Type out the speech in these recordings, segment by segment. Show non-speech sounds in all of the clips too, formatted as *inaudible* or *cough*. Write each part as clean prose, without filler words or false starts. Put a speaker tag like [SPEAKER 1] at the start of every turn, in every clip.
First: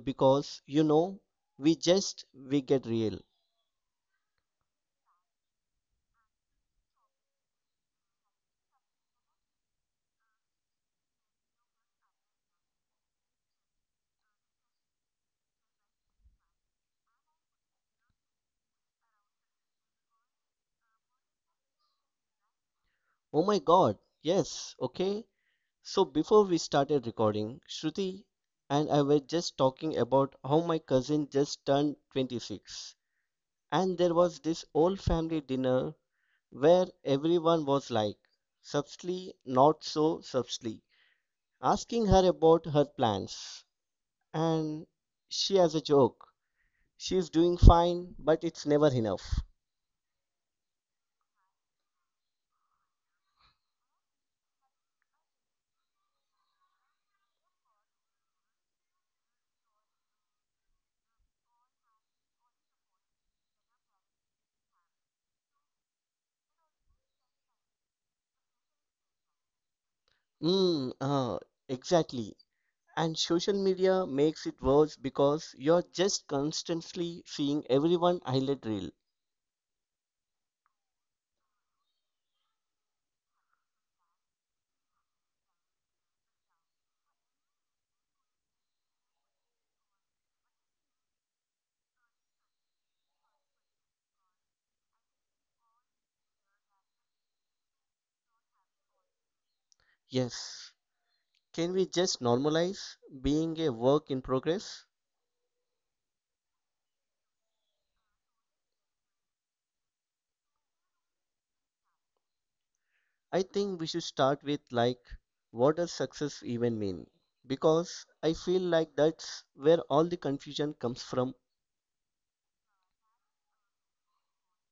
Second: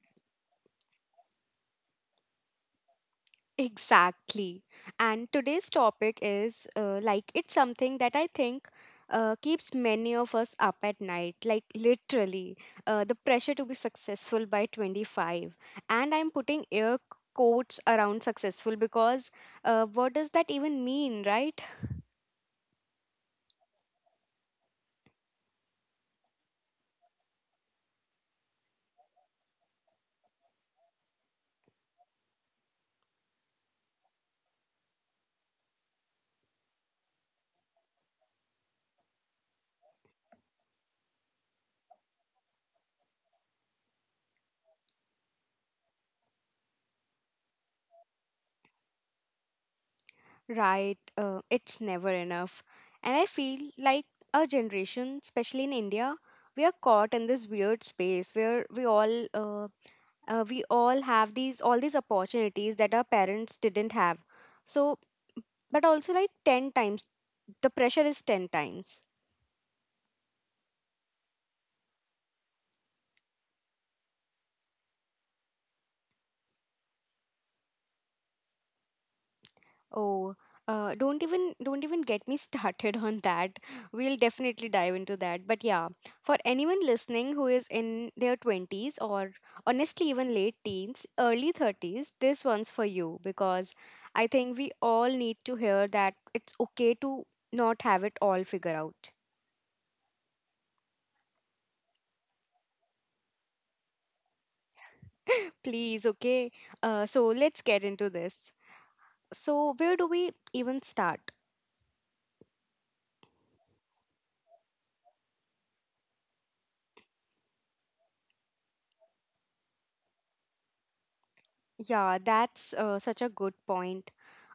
[SPEAKER 1] because, you know, we get real.
[SPEAKER 2] *laughs* Exactly. And today's topic is like it's something that I think keeps many of us up at night, like literally the pressure to be successful by 25. And I'm putting air quotes around successful because what does that even mean, right?
[SPEAKER 1] Oh my god, yes, okay. So before we started recording, Shruti and I were just talking about how my cousin just turned 26. And there was this old family dinner where everyone was like, subtly, not so subtly, asking her about her plans. And she has a joke. She's doing fine, but it's never enough.
[SPEAKER 2] Right, it's never enough. And I feel like our generation, especially in India, we are caught in this weird space where we all have these all these opportunities that our parents didn't have. So, but also like 10 times, the pressure is 10 times.
[SPEAKER 1] Mm, uh, exactly. And social media makes it worse because you're just constantly seeing everyone highlight reel.
[SPEAKER 2] Oh, don't even get me *laughs* started on that. We'll definitely dive into that. But yeah, for anyone listening who is in their 20s, or honestly even late teens, early 30s, this one's for you because I think we all need to hear that it's okay to not have it all figured out.
[SPEAKER 1] Yes. Can we just normalize being a work in progress?
[SPEAKER 2] *laughs* Please, okay? So let's get into this. So where do we even start?
[SPEAKER 1] I think we should start with like, what does success even mean? Because I feel like that's where all the confusion comes from.
[SPEAKER 2] Yeah, that's such a good point.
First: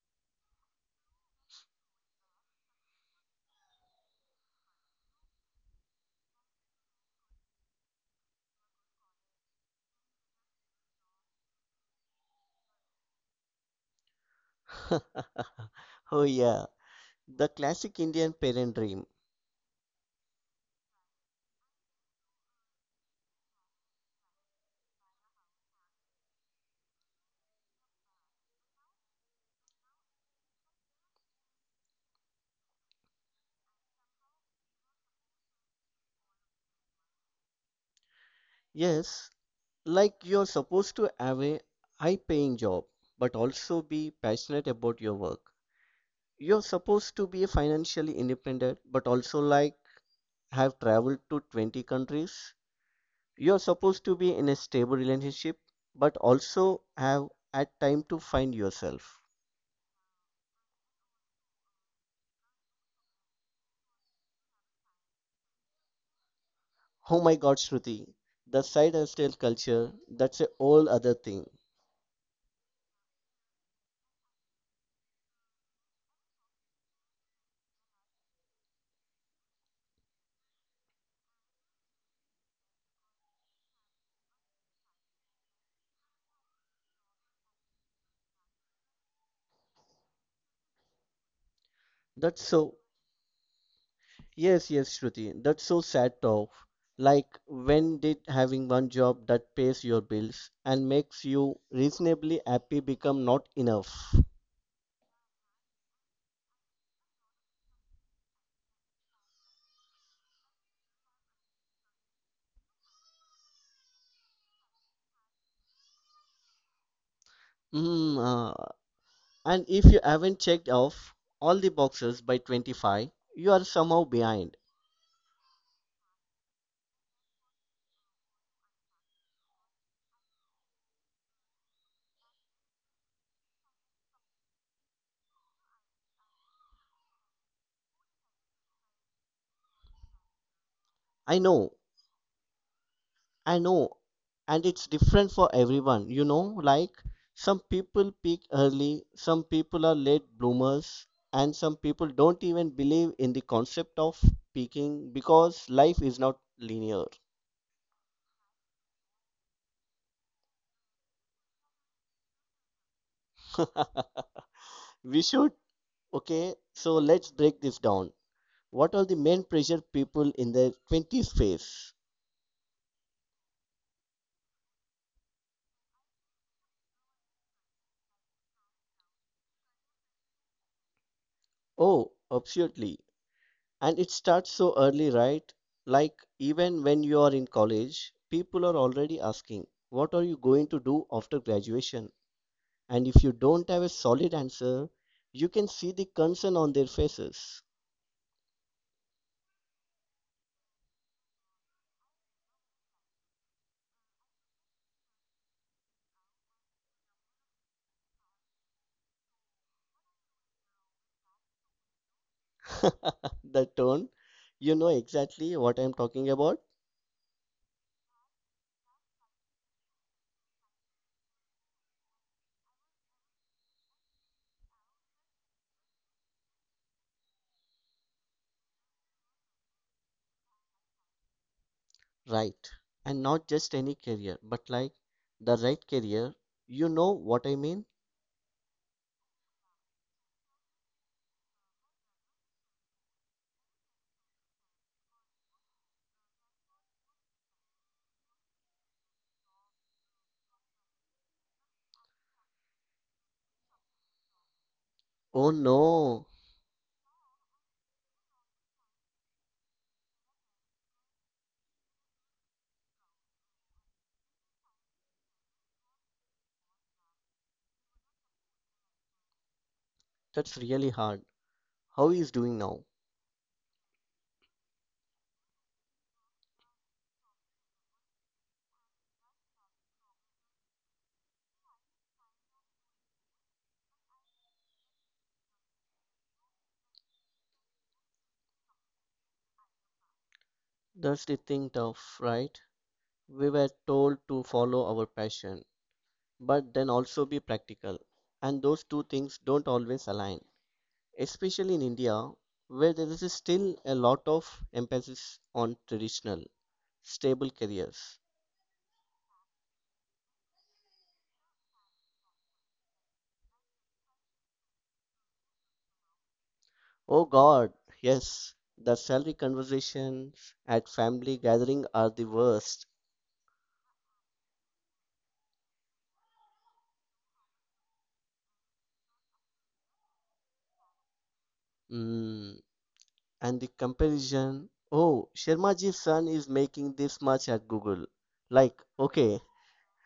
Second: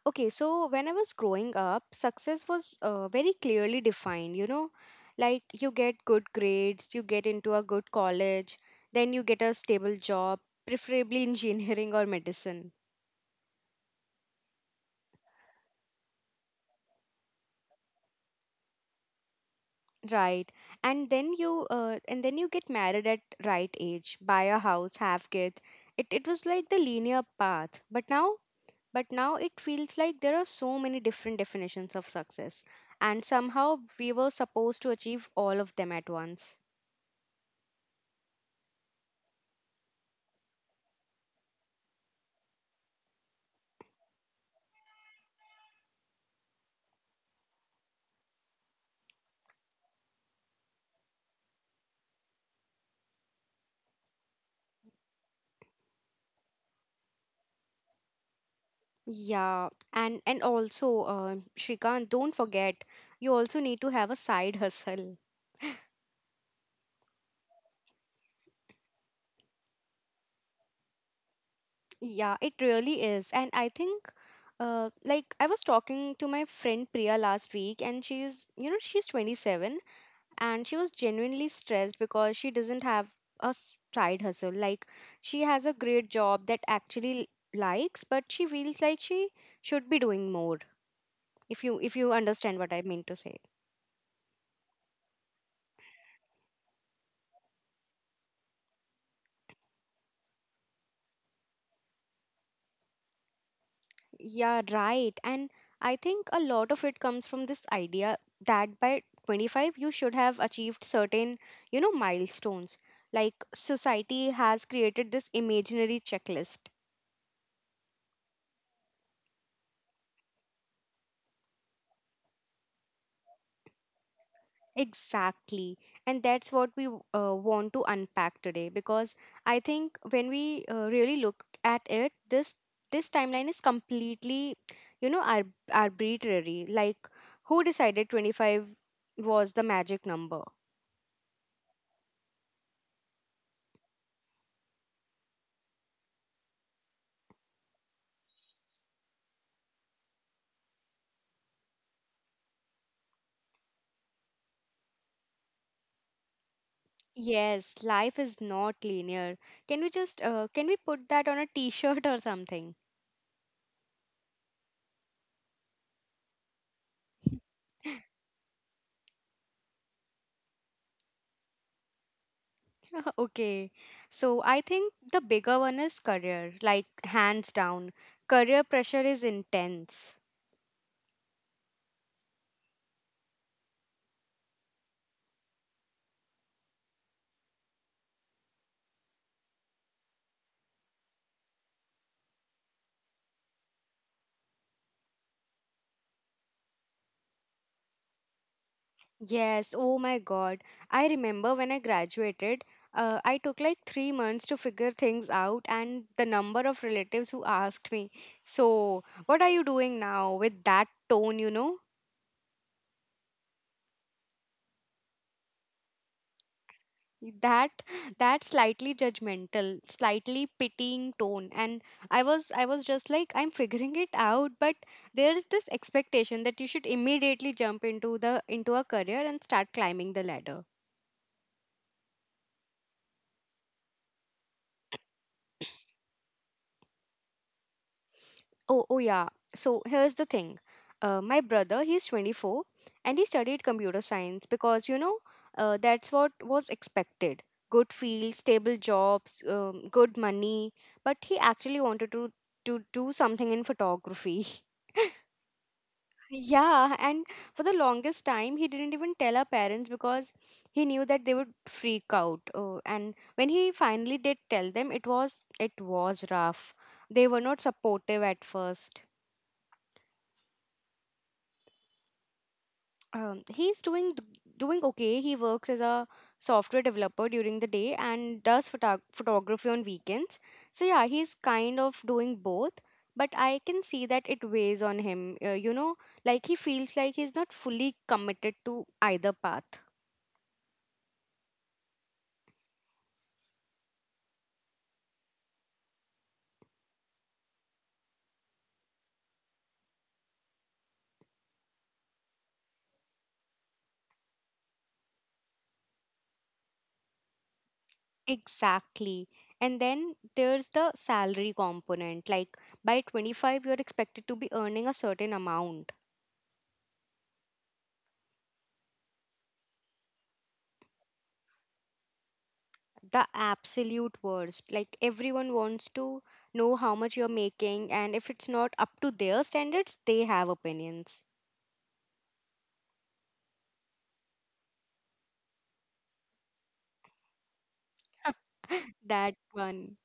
[SPEAKER 2] Okay, so when I was growing up, success was very clearly defined, you know, like you get good grades, you get into a good college, then you get a stable job, preferably *laughs* engineering or medicine,
[SPEAKER 1] *laughs* Oh yeah. The classic Indian parent dream.
[SPEAKER 2] right? And then you get married at right age, buy a house, have kids. It was like the linear path. But now it feels like there are so many different definitions of success, and somehow we were supposed to achieve all of them at once.
[SPEAKER 1] Yes, like you're supposed to have a high paying job, but also be passionate about your work. You're supposed to be financially independent, but also like have traveled to 20 countries. You're supposed to be in a stable relationship, but also have had time to find yourself.
[SPEAKER 2] Yeah, and also, Shrikant, don't forget, you also need to have a side hustle.
[SPEAKER 1] Oh my god, Shruti, the side hustle culture, that's a whole other thing.
[SPEAKER 2] Yeah, it really is, and I think, like I was talking to my friend Priya last week, and she's, you know, she's 27, and she was genuinely stressed because she doesn't have a side hustle. Like she has a great job that actually likes, but she feels like she should be doing more, if you
[SPEAKER 1] That's
[SPEAKER 2] understand
[SPEAKER 1] so
[SPEAKER 2] what I mean to say.
[SPEAKER 1] Yes, yes, Shruti. That's so sad though. Like when did having one job that pays your bills and makes you reasonably happy become not enough?
[SPEAKER 2] Yeah, right. And I think a lot of it comes from this idea that by 25 you should have achieved certain, you know, milestones. Like society has created this imaginary checklist.
[SPEAKER 1] Mm, uh, and if you haven't checked off all the boxes by 25, you are somehow behind.
[SPEAKER 2] Exactly. And that's what we want to unpack today because I think when we really look at it, this timeline is completely, you know, arbitrary. Like who decided 25 was the magic number?
[SPEAKER 1] I know I know, and it's different for everyone, you know, like some people peak early, some people are late bloomers, and some people don't even believe in the concept of peaking because life is not linear.
[SPEAKER 2] Yes, life is not linear. Can we just can we put that on a t-shirt or something?
[SPEAKER 1] *laughs* We should. Okay, so
[SPEAKER 2] *laughs*
[SPEAKER 1] let's break this down. What are the main pressure people in their 20s
[SPEAKER 2] *laughs*
[SPEAKER 1] face?
[SPEAKER 2] Okay. So I think the bigger one is career, like hands down. Career pressure is intense.
[SPEAKER 1] Oh, absolutely. And it starts so early, right? Like, even when you are in college, people are already asking, "What are you going to do after graduation?" And if you don't have a solid answer, you can see the concern on their faces.
[SPEAKER 2] Yes, oh my God. I remember when I graduated, I took like 3 months to figure things out, and the number of relatives who asked me, so, what are you doing now, with that tone, you know?
[SPEAKER 1] *laughs* The tone, you know exactly what I'm talking about,
[SPEAKER 2] that that slightly judgmental, slightly pitying tone. And I was just like, I'm figuring it out. But there is this expectation that you should immediately jump into a career and start climbing the ladder.
[SPEAKER 1] right? And not just any career, but like the right career. You know what I mean?
[SPEAKER 2] Oh, oh yeah. So here's the thing. My brother, he's 24, and he studied computer science because, you know, that's what was expected. Good field, stable jobs, good money. But he actually wanted to do something in photography. *laughs*
[SPEAKER 1] Oh no,
[SPEAKER 2] Yeah, and for the longest time, he didn't even tell our parents because he knew that they would freak out. And when he finally did tell them, it was rough. They were not supportive at first.
[SPEAKER 1] that's really hard. How he is doing now?
[SPEAKER 2] He's doing okay. He works as a software developer during the day and does photography on weekends. So yeah, he's kind of doing both. But I can see that it weighs on him. You know, like he feels like he's not fully committed to either path.
[SPEAKER 1] That's the thing tough, right? We were told to follow our passion, but then also be practical. And those two things don't always align, especially in India, where there is still a lot of emphasis on traditional, stable careers.
[SPEAKER 2] Exactly. And then there's the salary component. Like by 25, you're expected to be earning a certain amount.
[SPEAKER 1] Oh God, yes, the salary conversations at family gathering are the worst.
[SPEAKER 2] The absolute worst. Like everyone wants to know how much you're making, and if it's not up to their standards, they have opinions.
[SPEAKER 1] Mm, and the comparison, oh, Sharmaji's son is making this much at Google. Like,
[SPEAKER 2] *laughs* That
[SPEAKER 1] okay,
[SPEAKER 2] one.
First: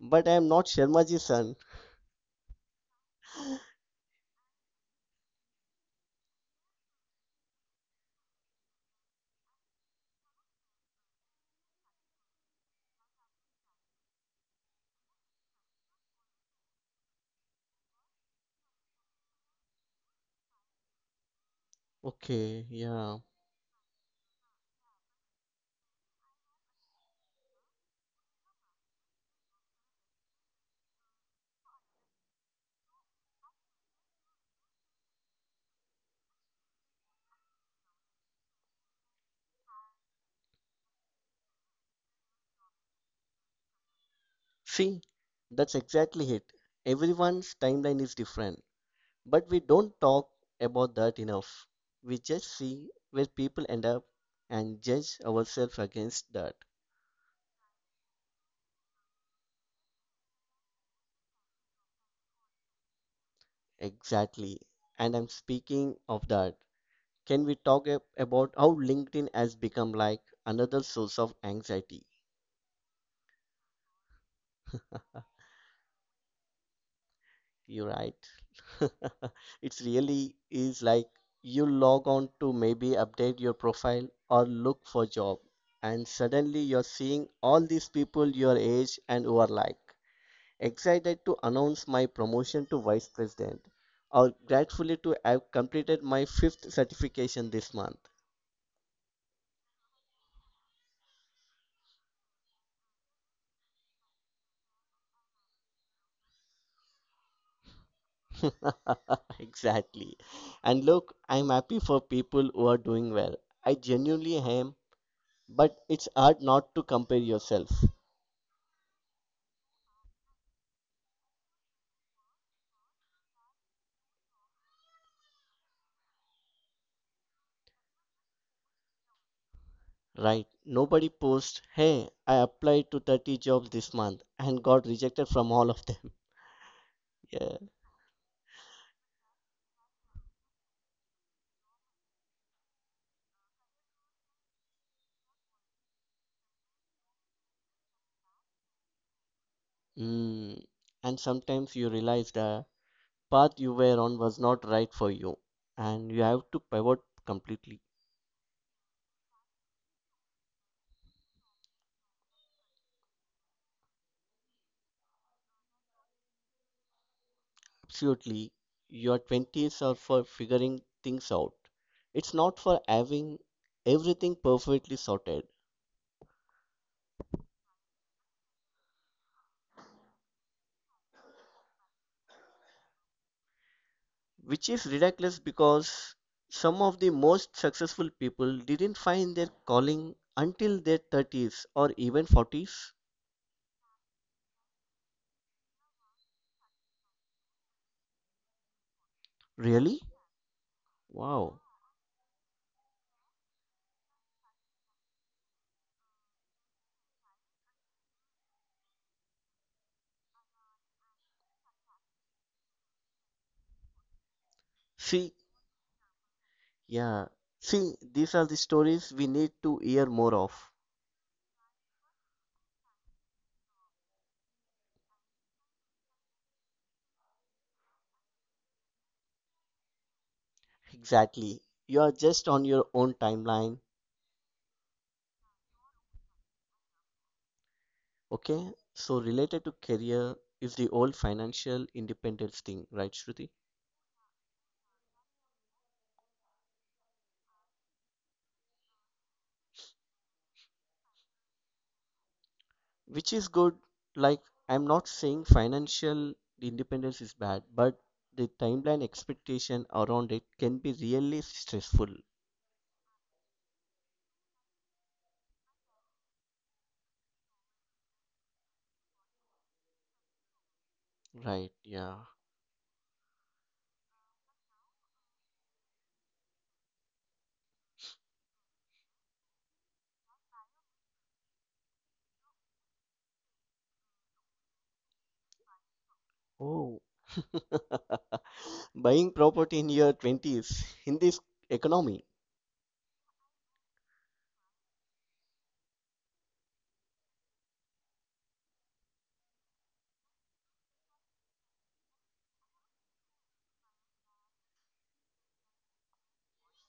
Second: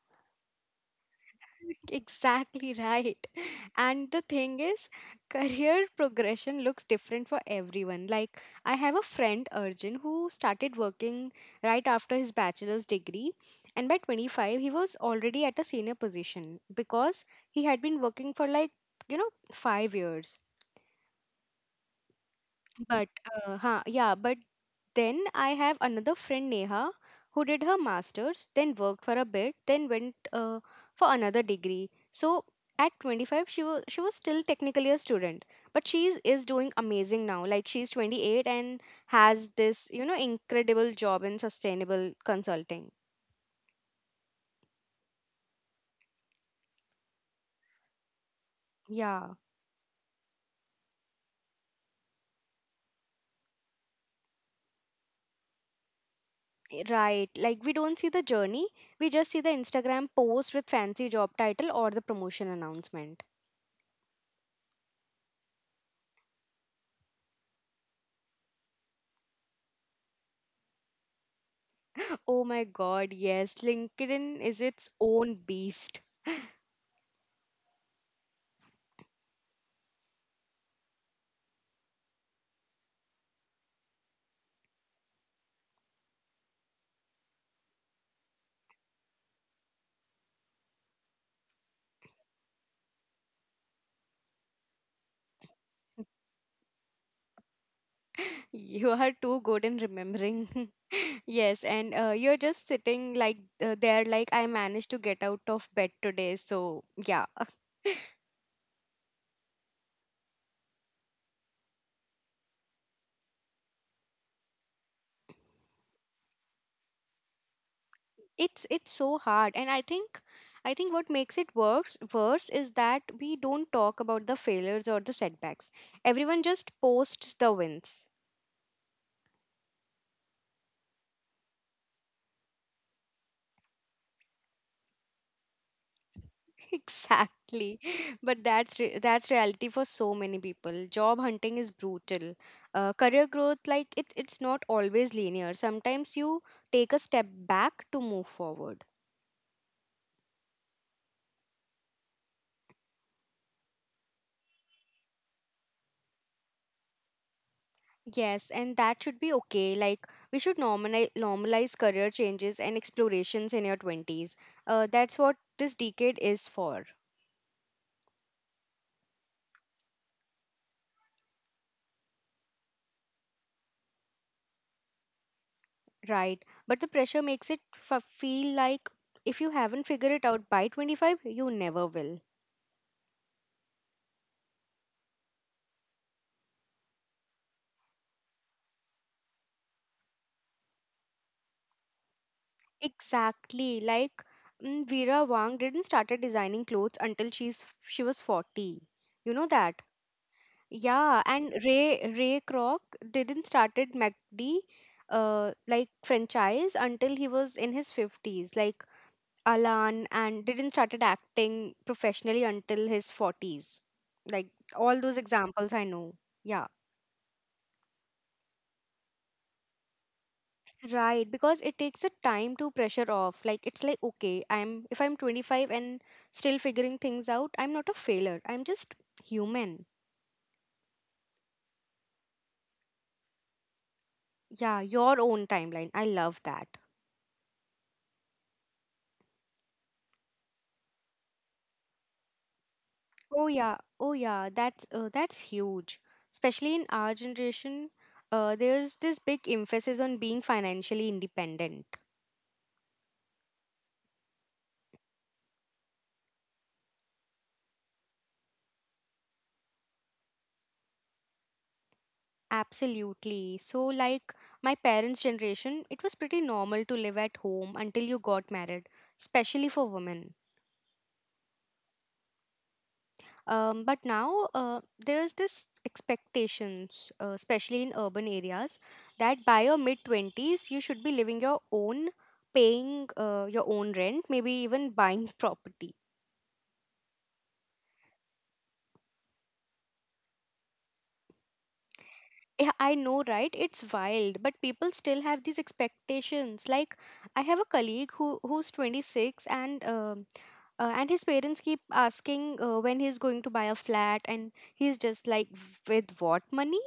[SPEAKER 1] but I am not Sharmaji's son.
[SPEAKER 2] Exactly right. And the thing is, career progression looks different for everyone. Like, I have a friend, Arjun, who started working right after his bachelor's degree, and by 25, he was already at a senior position because he had been working for like, you know, 5 years.
[SPEAKER 1] Okay,
[SPEAKER 2] But
[SPEAKER 1] yeah.
[SPEAKER 2] yeah, but then I have another friend Neha who did her masters, then worked for a bit, then went for another degree. So at 25 she was still technically a student, but she is doing amazing now. Like she's 28 and has this, you know, incredible job in sustainable consulting.
[SPEAKER 1] See, that's exactly it. Everyone's timeline is different,
[SPEAKER 2] Yeah,
[SPEAKER 1] but we don't talk about that enough. We just see where people end up and judge ourselves against that.
[SPEAKER 2] right. Like we don't see the journey, we just see the Instagram post with fancy job title or the promotion announcement.
[SPEAKER 1] Exactly. And I'm speaking of that. Can we talk about how LinkedIn has become like another source of anxiety?
[SPEAKER 2] Oh my God, yes. LinkedIn is its own beast.
[SPEAKER 1] You're right. *laughs* It's really is like you log on to maybe update your profile or look for job, and suddenly you're seeing all these people your age and who are like excited to announce my promotion to vice president, or gratefully to have completed my fifth certification this month.
[SPEAKER 2] *laughs* You are too good in remembering. *laughs* Yes, and you're just sitting like there, like, I managed to get out of bed today. So yeah,
[SPEAKER 1] *laughs* Exactly. And look, I'm happy for people who are doing well. I genuinely am, but it's hard not to compare yourself.
[SPEAKER 2] it's so hard, and I think what makes it worse is that we don't talk about the failures or the setbacks. Everyone just posts the wins.
[SPEAKER 1] Right. Nobody posts, hey, I applied to 30 jobs this month and got rejected from all of them. *laughs* Yeah.
[SPEAKER 2] Exactly. *laughs* But that's reality for so many people. Job hunting is brutal. Career growth, like it's not always linear. Sometimes you take a step back to move forward.
[SPEAKER 1] Mm. And sometimes you realize the path you were on was not right for you and you have to pivot completely.
[SPEAKER 2] Yes, and that should be okay. Like we should normalize career changes and explorations in your 20s. That's what this decade is for,
[SPEAKER 1] Absolutely. Your 20s are for figuring things out. It's not for having everything perfectly sorted.
[SPEAKER 2] right? But the pressure makes it feel like if you haven't figured it out by 25, you never will.
[SPEAKER 1] Which is ridiculous because some of the most successful people didn't find their calling until their 30s or even 40s.
[SPEAKER 2] Exactly. Like Vera Wang didn't started designing clothes until she was 40. You know that?
[SPEAKER 1] Really?
[SPEAKER 2] Yeah, and
[SPEAKER 1] Wow.
[SPEAKER 2] Ray Kroc didn't started McD like franchise until he was in his 50s. Like Alan and didn't started acting professionally until his 40s. Like all those
[SPEAKER 1] See,
[SPEAKER 2] examples I know. Yeah.
[SPEAKER 1] yeah. See, these are the stories we need to hear more of.
[SPEAKER 2] Right, because it takes a time to pressure off. Like it's like, okay, I'm if I'm 25 and still figuring things out, I'm not a failure. I'm just human.
[SPEAKER 1] Exactly. You are just on your own timeline.
[SPEAKER 2] Yeah, your own timeline. I love that.
[SPEAKER 1] Okay? So, related to career is the old financial independence thing, right, Shruti?
[SPEAKER 2] Oh yeah, oh yeah, that's huge. Especially in our generation, there's this big emphasis on being financially independent.
[SPEAKER 1] Which is good. Like, I'm not saying financial independence is bad, but the timeline expectation around it can be really stressful.
[SPEAKER 2] Absolutely. So like my parents' generation, it was pretty normal to live at home until you got married, especially for women.
[SPEAKER 1] Right, yeah.
[SPEAKER 2] But now there's this expectations, especially in urban areas, that by your mid twenties you should be living your own, paying your own rent, maybe even buying *laughs* property.
[SPEAKER 1] Oh. *laughs* Buying property in your 20s in this economy?
[SPEAKER 2] Yeah, I know, right? It's wild, but people still have these expectations. Like, I have a colleague who's 26 and his parents keep asking when he's going to buy a flat, and he's just like, with what money?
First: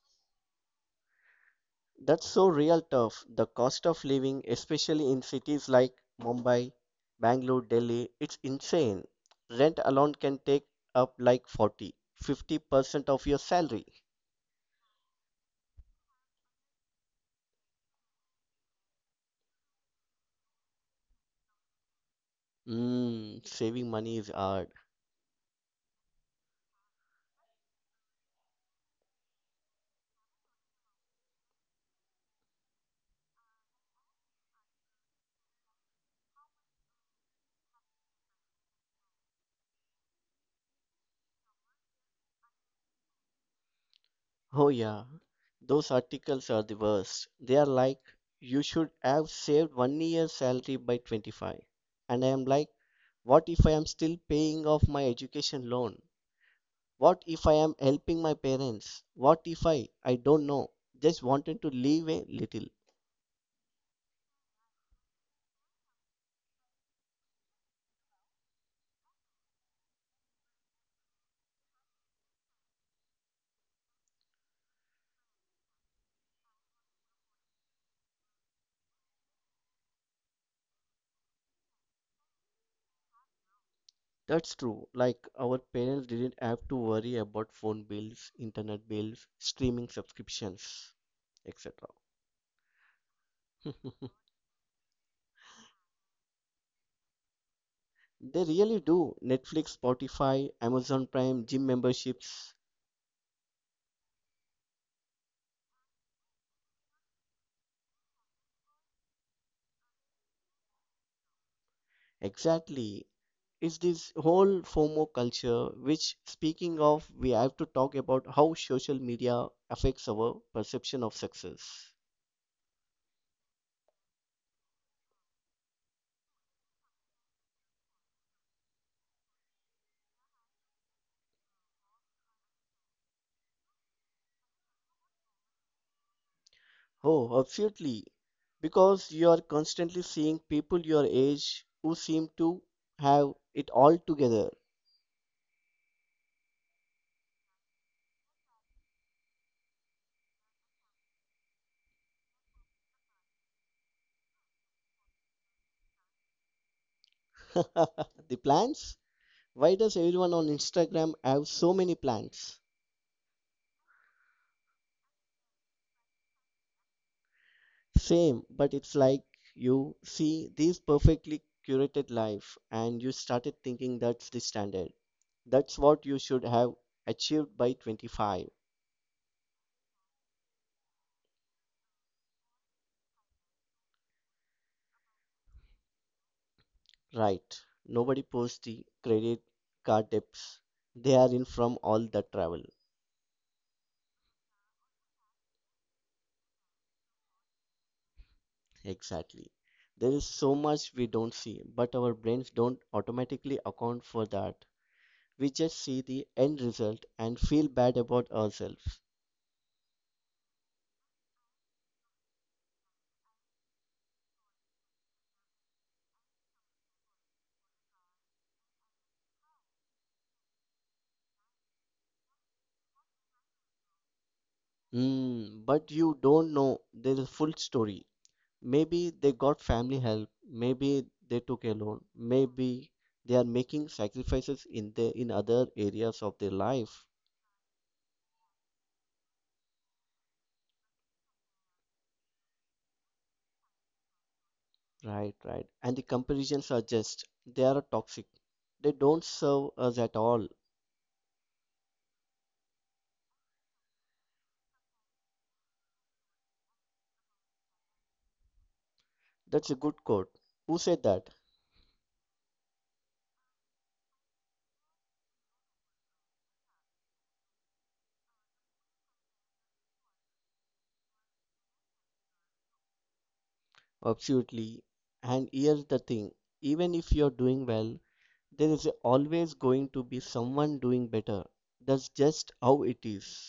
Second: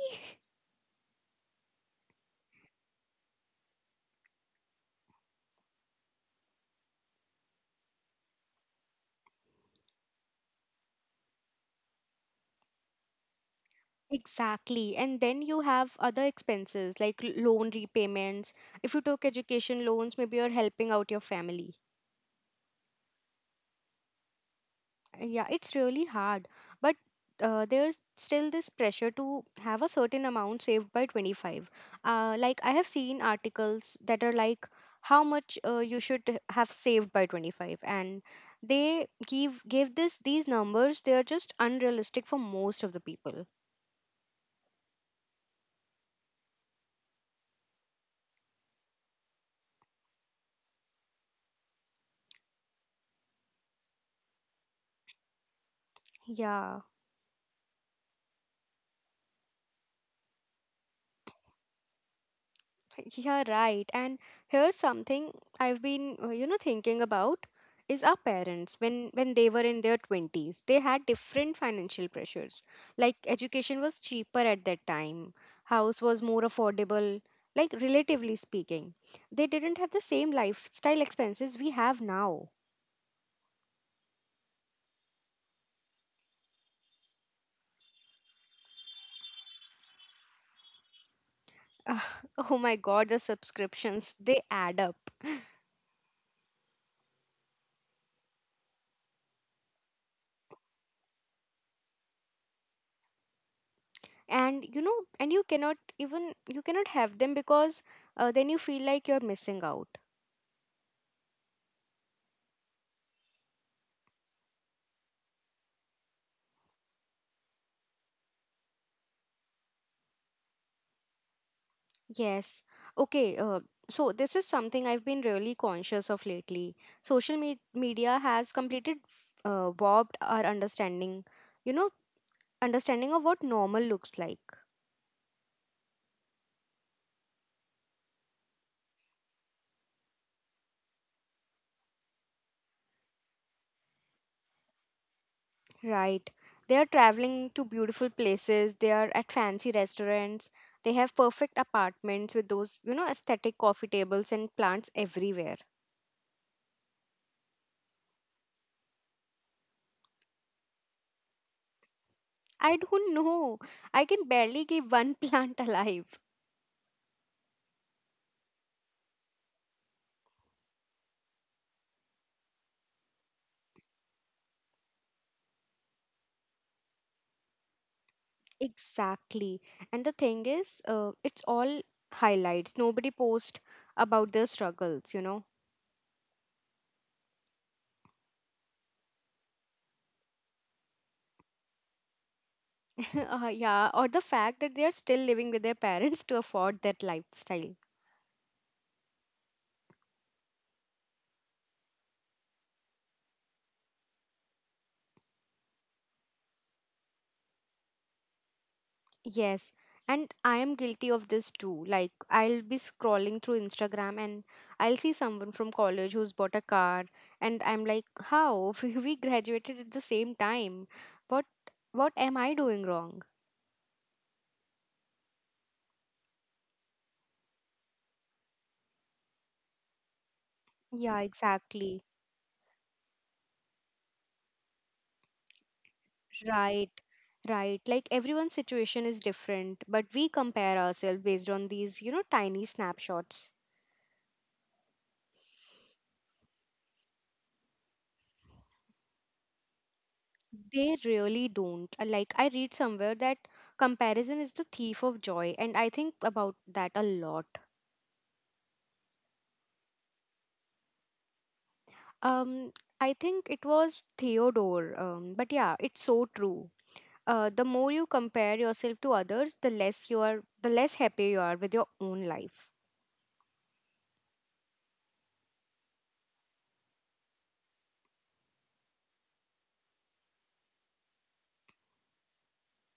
[SPEAKER 1] That's so real tough. The cost of living, especially in cities like Mumbai, Bangalore, Delhi, it's insane. Rent alone can take up like 40-50% of your salary.
[SPEAKER 2] Exactly. And then you have other expenses like loan repayments. If you took education loans, maybe you're helping out your family.
[SPEAKER 1] Mm, saving money is hard.
[SPEAKER 2] Yeah, it's really hard. But there's still this pressure to have a certain amount saved by 25. Like, I have seen articles that are like how much you should have saved by 25. And give this these numbers, they are just unrealistic for most of the people.
[SPEAKER 1] Oh, yeah. Those articles are the worst. They are like, you should have saved 1 year's salary by 25. And I am like, what if I am still paying off my education loan? What
[SPEAKER 2] Yeah.
[SPEAKER 1] if I am helping my parents? What if I don't know, just wanted to leave a little?
[SPEAKER 2] Yeah, right. And here's something I've been, you know, thinking about is our parents, when they were in their 20s, they had different financial pressures. Like education was cheaper at that time, house was more affordable, like relatively speaking. They didn't have the same lifestyle expenses we have now.
[SPEAKER 1] That's true. Like, our parents didn't have to worry about phone bills, internet bills, streaming subscriptions, etc.
[SPEAKER 2] Ah, *laughs* oh my God, the
[SPEAKER 1] *laughs*
[SPEAKER 2] subscriptions, they add up.
[SPEAKER 1] They really do. Netflix, Spotify, Amazon Prime, gym memberships.
[SPEAKER 2] And you know, and you cannot have them because then you feel like you're missing out.
[SPEAKER 1] Exactly. It's this whole FOMO culture, which, speaking of, we have to talk about how social media affects our perception of success.
[SPEAKER 2] Yes. Okay. So this is something I've been really conscious of lately. Social media has completed warped our understanding, you know, understanding of what normal looks like,
[SPEAKER 1] Oh, absolutely. Because you are constantly seeing people your age who seem to have it all together.
[SPEAKER 2] right? They are traveling to beautiful places, they are at fancy restaurants, they have perfect apartments with those, you know, aesthetic coffee tables and plants everywhere.
[SPEAKER 1] *laughs* The plans? Why does everyone on Instagram have so many plans?
[SPEAKER 2] I don't *laughs* know. I can barely keep one *laughs* plant alive.
[SPEAKER 1] Same, but it's like you see these perfectly curated life and you started thinking that's the standard. That's what you should have achieved by 25.
[SPEAKER 2] Exactly. And the thing is, it's all highlights. Nobody posts about their struggles, you know?
[SPEAKER 1] Right. Nobody posts the credit card debts they are in from all the travel.
[SPEAKER 2] *laughs* Yeah, or the fact that they are still living with their parents *laughs* to afford that lifestyle.
[SPEAKER 1] Exactly. There is so much we don't see, but our brains don't automatically account for that. We just see the end result and feel bad about ourselves.
[SPEAKER 2] Yes. And I am guilty of this too. Like, I'll be scrolling through Instagram and I'll see someone from college who's bought a car, and I'm like, how? *laughs* We graduated at the same time. What, what am I doing wrong?
[SPEAKER 1] Mm, but you don't know the full story. Maybe they got family help, maybe they took
[SPEAKER 2] Yeah,
[SPEAKER 1] a loan,
[SPEAKER 2] exactly.
[SPEAKER 1] maybe they are making sacrifices in the in other areas of their life.
[SPEAKER 2] Right, right. Like everyone's situation is different, but we compare ourselves based on these, tiny snapshots.
[SPEAKER 1] Right. And the comparisons are just they are toxic. They don't serve us at all.
[SPEAKER 2] They really don't. Like I read somewhere that comparison is the thief of joy, and I think about that a lot.
[SPEAKER 1] That's a good quote. Who said that?
[SPEAKER 2] Um, I think it was Theodore. But yeah, it's so true. The more you compare yourself to others, the less you are, the less happy you are with your own life.
[SPEAKER 1] Absolutely. And here's the thing, even if you're doing well, there is always going to be someone doing better. That's just how it is.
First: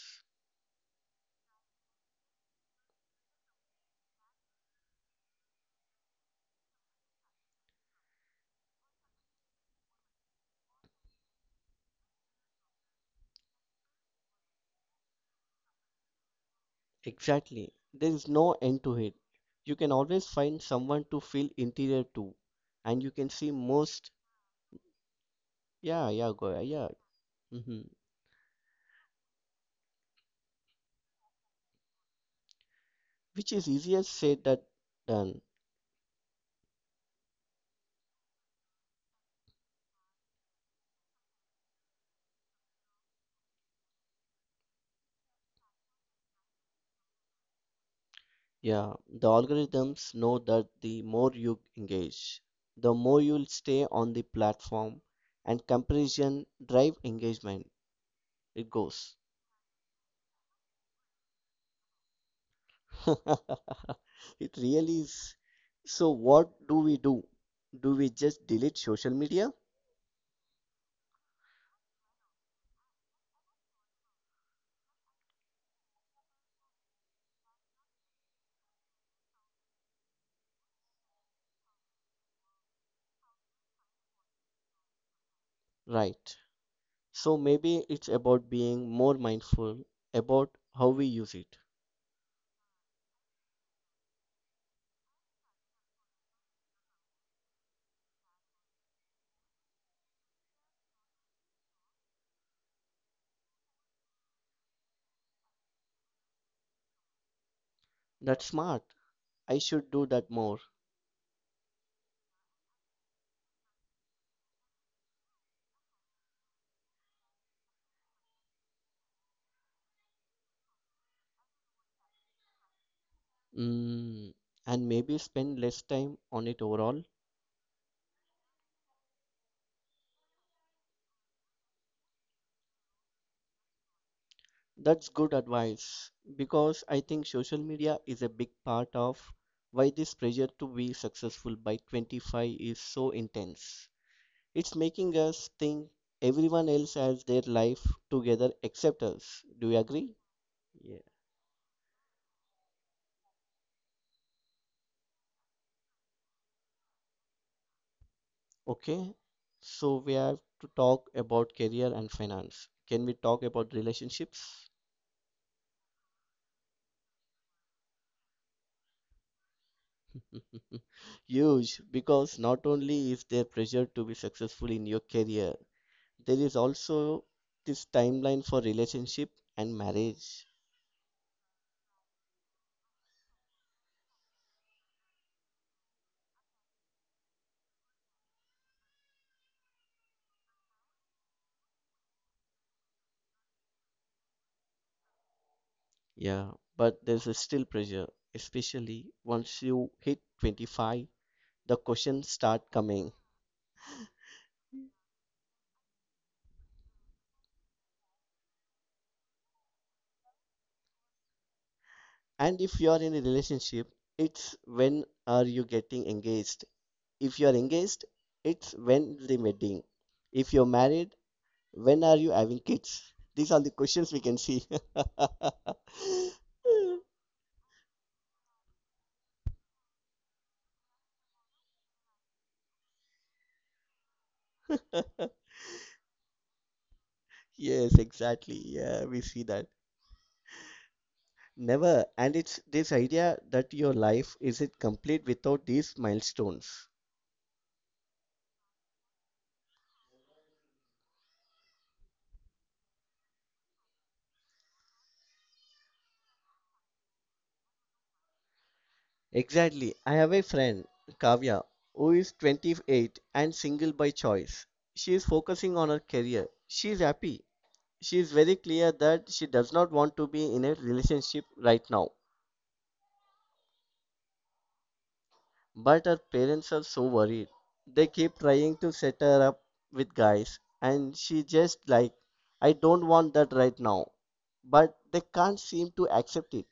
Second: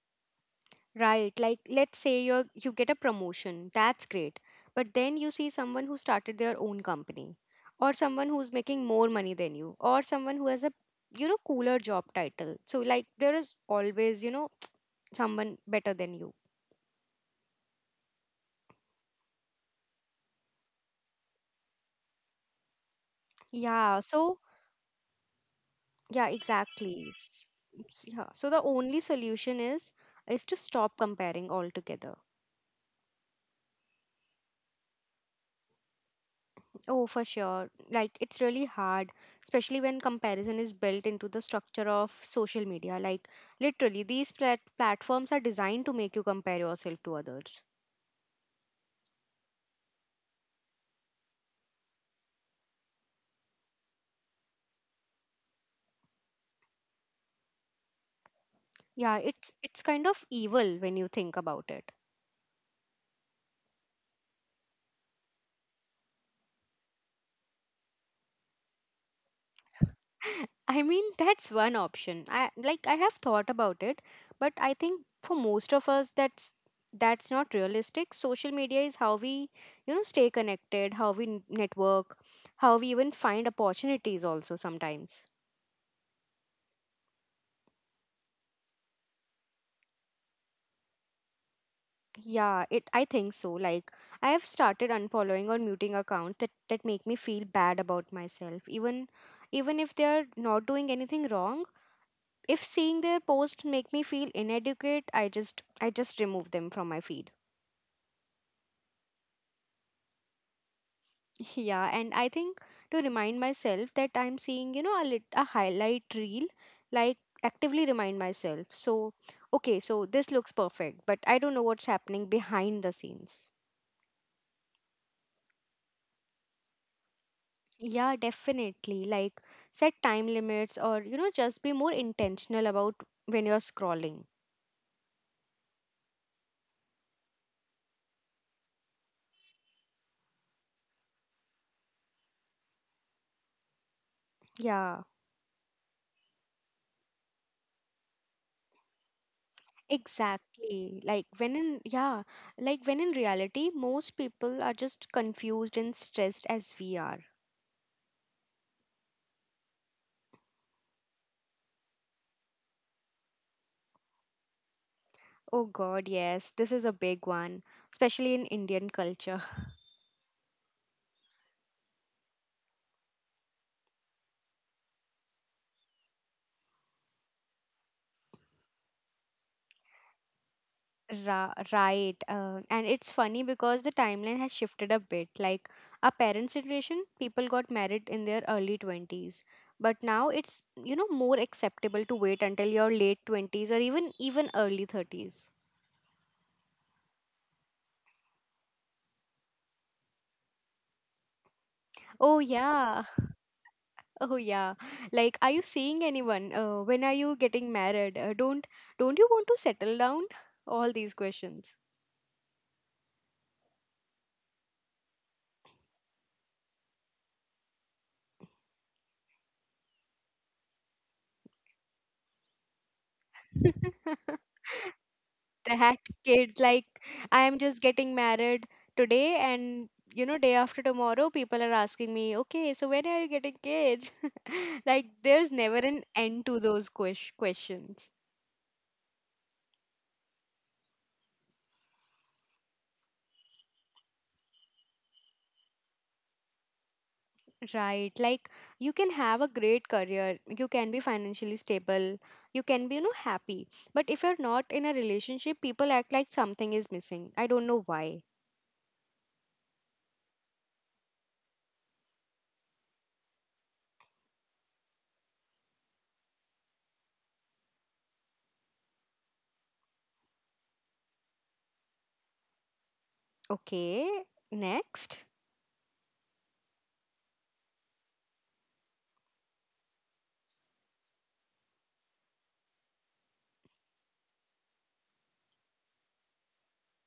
[SPEAKER 2] Right, like let's say you get a promotion. That's great. But then you see someone who started their own company or someone who's making more money than you or someone who has a, cooler job title. So like there is always, *tsk* someone better than you.
[SPEAKER 1] Exactly. There is no end to it. You can always find someone to feel interior to, and you can see
[SPEAKER 2] Yeah,
[SPEAKER 1] most.
[SPEAKER 2] so yeah,
[SPEAKER 1] Yeah.
[SPEAKER 2] exactly.
[SPEAKER 1] Hmm.
[SPEAKER 2] Yeah. So the only solution is to stop comparing altogether.
[SPEAKER 1] Which is easier said than done.
[SPEAKER 2] Oh, for sure. Like, it's really hard, especially when comparison is built into the structure of social media. Like, literally, these platforms are designed to make you compare yourself to others.
[SPEAKER 1] Yeah, the algorithms know that the more you engage, the more you'll stay on the platform, and comparison drive engagement. It goes.
[SPEAKER 2] Yeah, it's kind of evil when you think about it.
[SPEAKER 1] *laughs* It really is. So, what do we do? Do we just delete social media?
[SPEAKER 2] *laughs* I mean, that's one option. I have thought about it, but I think for most of us that's not realistic. Social media is how we, stay connected, how we network, how we even find opportunities also sometimes.
[SPEAKER 1] Right. So maybe it's about being more mindful about how we use it.
[SPEAKER 2] Yeah, it I think so. Like I have started unfollowing or muting accounts that make me feel bad about myself. Even if they are not doing anything wrong, if seeing their posts make me feel inadequate, I just remove them from my feed.
[SPEAKER 1] That's smart. I should do that more.
[SPEAKER 2] *laughs* Yeah, and I think to remind myself that I'm seeing, you know, a highlight reel, like actively remind myself. So, okay, so this looks perfect, but I don't know what's happening behind the scenes.
[SPEAKER 1] Mm, and maybe spend less time on it overall.
[SPEAKER 2] Yeah, definitely. Like set time limits or, just be more intentional about when you're scrolling.
[SPEAKER 1] That's good advice because I think social media is a big part of why this pressure to be successful by 25 is so intense.
[SPEAKER 2] Yeah,
[SPEAKER 1] It's making us think everyone else has their life together except us. Do you agree? Yeah.
[SPEAKER 2] exactly. Like when in reality, most people are just confused and stressed as we are.
[SPEAKER 1] Okay, so we have to talk about career and finance. Can we talk about relationships?
[SPEAKER 2] Oh God, yes, this is a big one, especially in Indian culture.
[SPEAKER 1] *laughs* Huge, because not only is there pressure to be successful in your career, there is also this timeline for relationship and marriage.
[SPEAKER 2] Right. And it's funny because the timeline has shifted a bit. Like our parents' generation, people got married in their early 20s. But now it's, more acceptable to wait until your late 20s or even early 30s.
[SPEAKER 1] Yeah, but there's a still pressure, especially once you hit 25, the
[SPEAKER 2] Oh
[SPEAKER 1] questions
[SPEAKER 2] yeah.
[SPEAKER 1] start
[SPEAKER 2] *laughs*
[SPEAKER 1] coming.
[SPEAKER 2] Oh yeah. Like are you seeing anyone? When are you getting married? Don't you want to settle down? All these questions.
[SPEAKER 1] And if you are in a relationship, it's when are you getting engaged. If you are engaged, it's when the wedding. If you're married, when are you having kids? These are
[SPEAKER 2] *laughs*
[SPEAKER 1] the questions we can see.
[SPEAKER 2] That
[SPEAKER 1] *laughs*
[SPEAKER 2] kids, like, I am just getting married today, and you know, day after tomorrow, people are asking me, okay, so when are you getting kids? *laughs* Like, there's never an end to those questions.
[SPEAKER 1] Yes, exactly. Yeah, we see that. Never. And it's this idea that your life isn't complete without these milestones.
[SPEAKER 2] Right. Like you can have a great career, you can be financially stable, you can be, happy. But if you're not in a relationship, people act like something is missing. I don't know why.
[SPEAKER 1] Exactly. I have a friend, Kavya, who is 28 and single by choice. She is focusing on her career. She is happy. She is very clear that she does not want to be in a relationship right now.
[SPEAKER 2] Okay, next.
[SPEAKER 1] But her parents are so worried. They keep trying to set her up with guys, and she just like, I don't want that right now. But they can't seem to accept it.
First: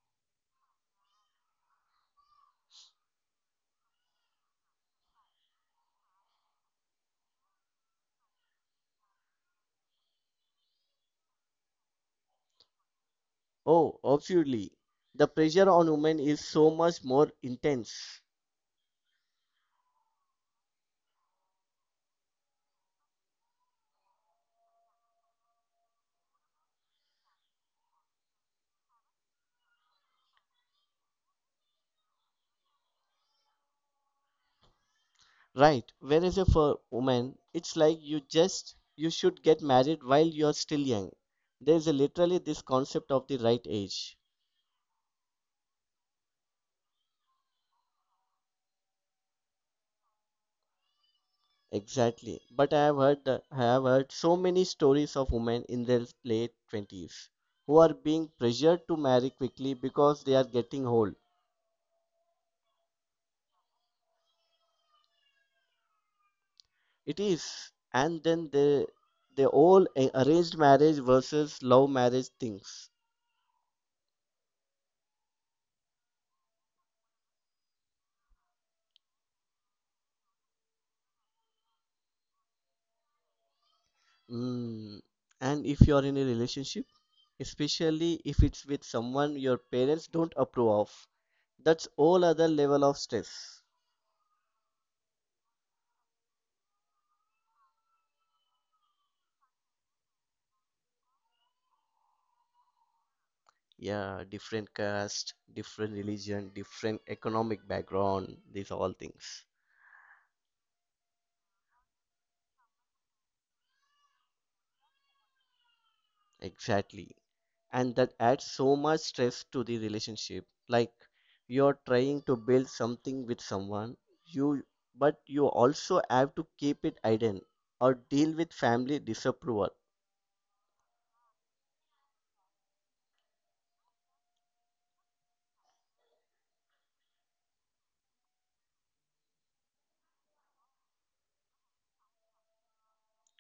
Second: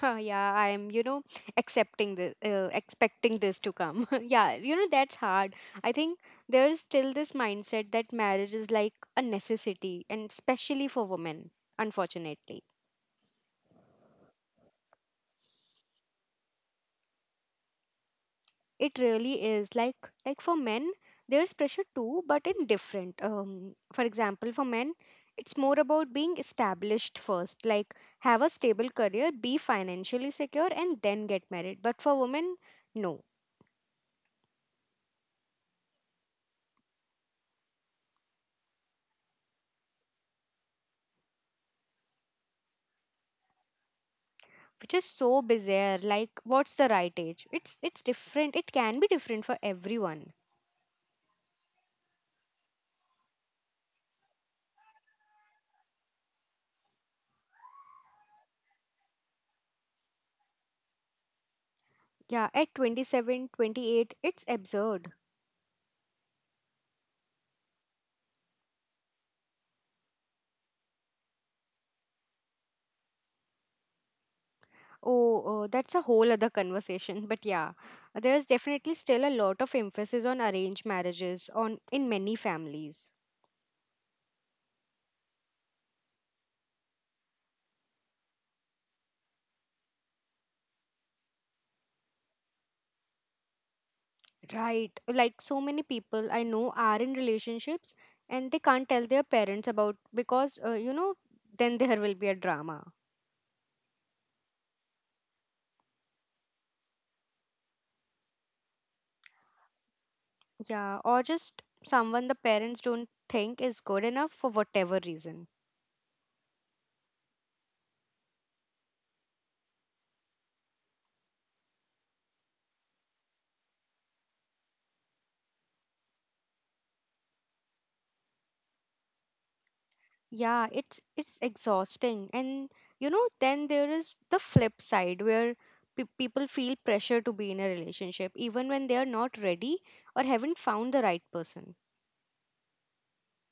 [SPEAKER 2] Huh, yeah, I'm expecting this to come. *laughs* Yeah, that's hard. I think there is still this mindset that marriage is like a necessity, and especially for women, unfortunately.
[SPEAKER 1] Oh, absolutely. The pressure on women is so much more intense.
[SPEAKER 2] It really is. Like for men, there's pressure too, but in different. For example, for men, it's more about being established first, like have a stable career, be financially secure, and then get married. But for women, no,
[SPEAKER 1] Right. Whereas if for women, it's like you just you should get married while you're still young. There is a, literally this concept of the right age.
[SPEAKER 2] which is so bizarre. Like what's the right age? It's different. It can be different for everyone.
[SPEAKER 1] Exactly. But I have heard the, I have heard so many stories of women in their late 20s who are being pressured to marry quickly because they are getting old.
[SPEAKER 2] Yeah, at 27, 28, it's absurd.
[SPEAKER 1] It is. And then they all arranged marriage versus love marriage things.
[SPEAKER 2] Oh, oh, that's a whole other conversation. *laughs* But yeah, there's definitely still a lot of emphasis on arranged marriages on in many families.
[SPEAKER 1] Mm. And if you are in a relationship, especially if it's with someone your parents don't approve of, that's all other level of stress.
[SPEAKER 2] Right, like so many people I know are in relationships, and they can't tell their parents about because you know, then there will be a drama.
[SPEAKER 1] Yeah, different caste, different religion, different economic background, these all things.
[SPEAKER 2] Yeah, or just someone the parents don't think is good enough for whatever reason.
[SPEAKER 1] Exactly. And that adds so much stress to the relationship. Like you're trying to build something with someone, you but you also have to keep it hidden or deal with family disapproval.
[SPEAKER 2] Yeah, it's exhausting. And you know, then there is the flip side where people feel pressure to be in a relationship even when they are not ready or haven't found the right person.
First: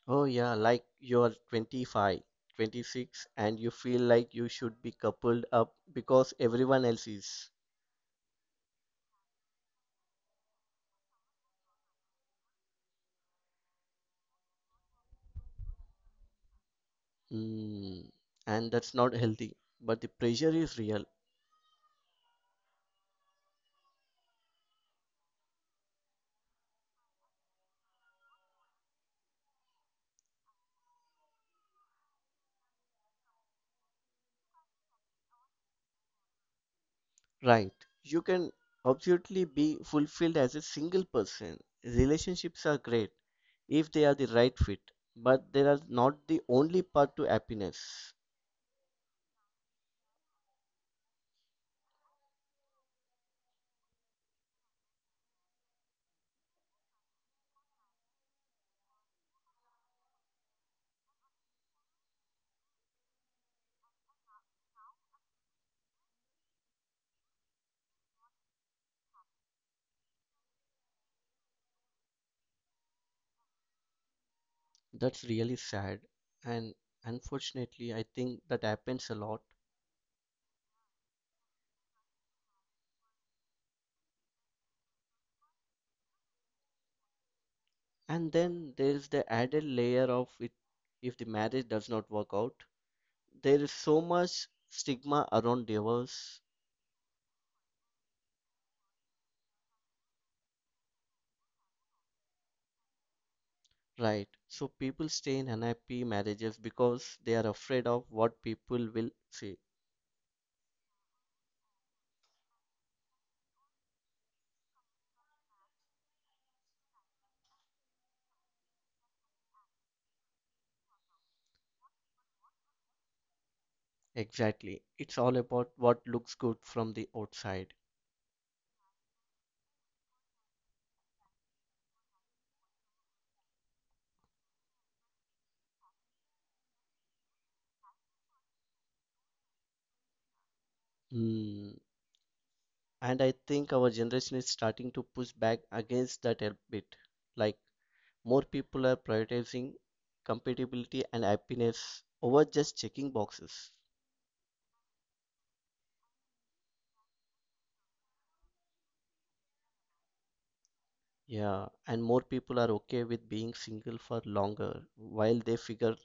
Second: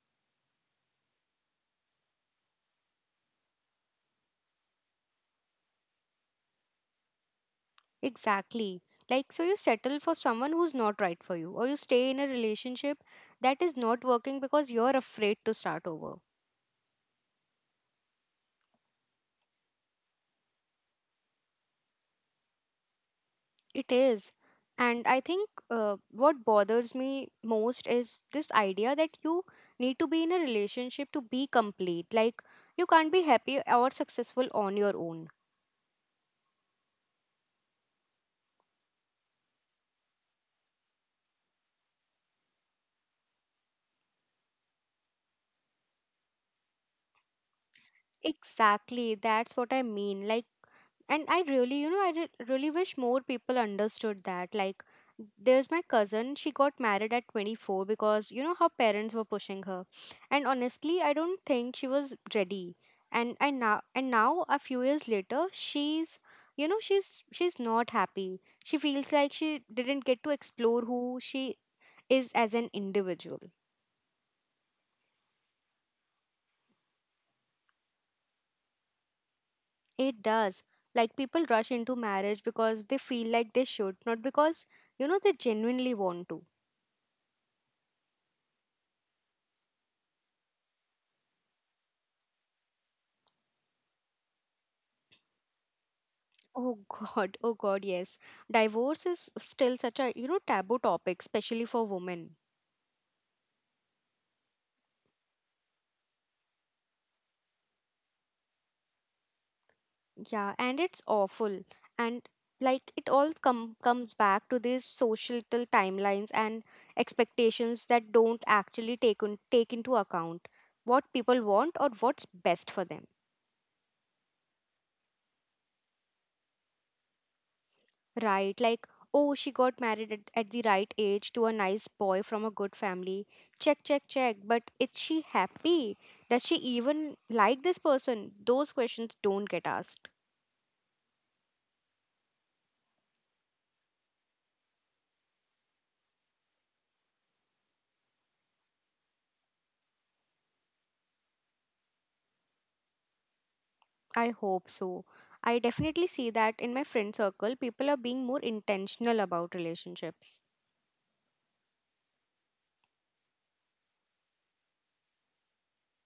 [SPEAKER 1] Oh yeah, like you're 25, 26 and you feel like you should be coupled up because everyone else is.
[SPEAKER 2] Exactly. Like, so you settle for someone who's not right for you, or you stay in a relationship that is not working because you're afraid to start over.
[SPEAKER 1] Mm, and that's not healthy, but the pressure is real,
[SPEAKER 2] It is. And I think what bothers me most is this idea that you need to be in a relationship to be complete. Like, you can't be happy or successful on your own.
[SPEAKER 1] right? You can absolutely be fulfilled as a single person. Relationships are great if they are the right fit, but they are not the only path to happiness.
[SPEAKER 2] Exactly. That's what I mean. Like, and I really really wish more people understood that. Like, there's my cousin, she got married at 24 because you know her parents were pushing her, and honestly I don't think she was ready. And I now and now a few years later, she's, you know, she's not happy. She feels like she didn't get to explore who she is as an individual.
[SPEAKER 1] That's really sad, and unfortunately, I think that happens a lot.
[SPEAKER 2] It does. Like people rush into marriage because they feel like they should, not because you know they genuinely want to.
[SPEAKER 1] And then there's the added layer of it if the marriage does not work out. There is so much stigma around divorce.
[SPEAKER 2] Oh God, yes. Divorce is still such a, you know, taboo topic, especially for women.
[SPEAKER 1] Right. So people stay in unhappy marriages because they are afraid of what people will say.
[SPEAKER 2] Yeah, and it's awful. And like it all comes back to these societal timelines and expectations that don't actually take into account what people want or what's best for them.
[SPEAKER 1] Exactly. It's all about what looks good from the outside.
[SPEAKER 2] Right, like, oh, she got married at the right age to a nice boy from a good family. Check, check, check. But is she happy? Does she even like this person? Those questions don't get asked.
[SPEAKER 1] Hmm. And I think our generation is starting to push back against that a bit. Like more people are prioritizing compatibility and happiness over just checking boxes.
[SPEAKER 2] I hope so. I definitely see that in my friend circle, people are being more intentional about relationships.
[SPEAKER 1] Yeah, and more people are okay with being single for longer while they figure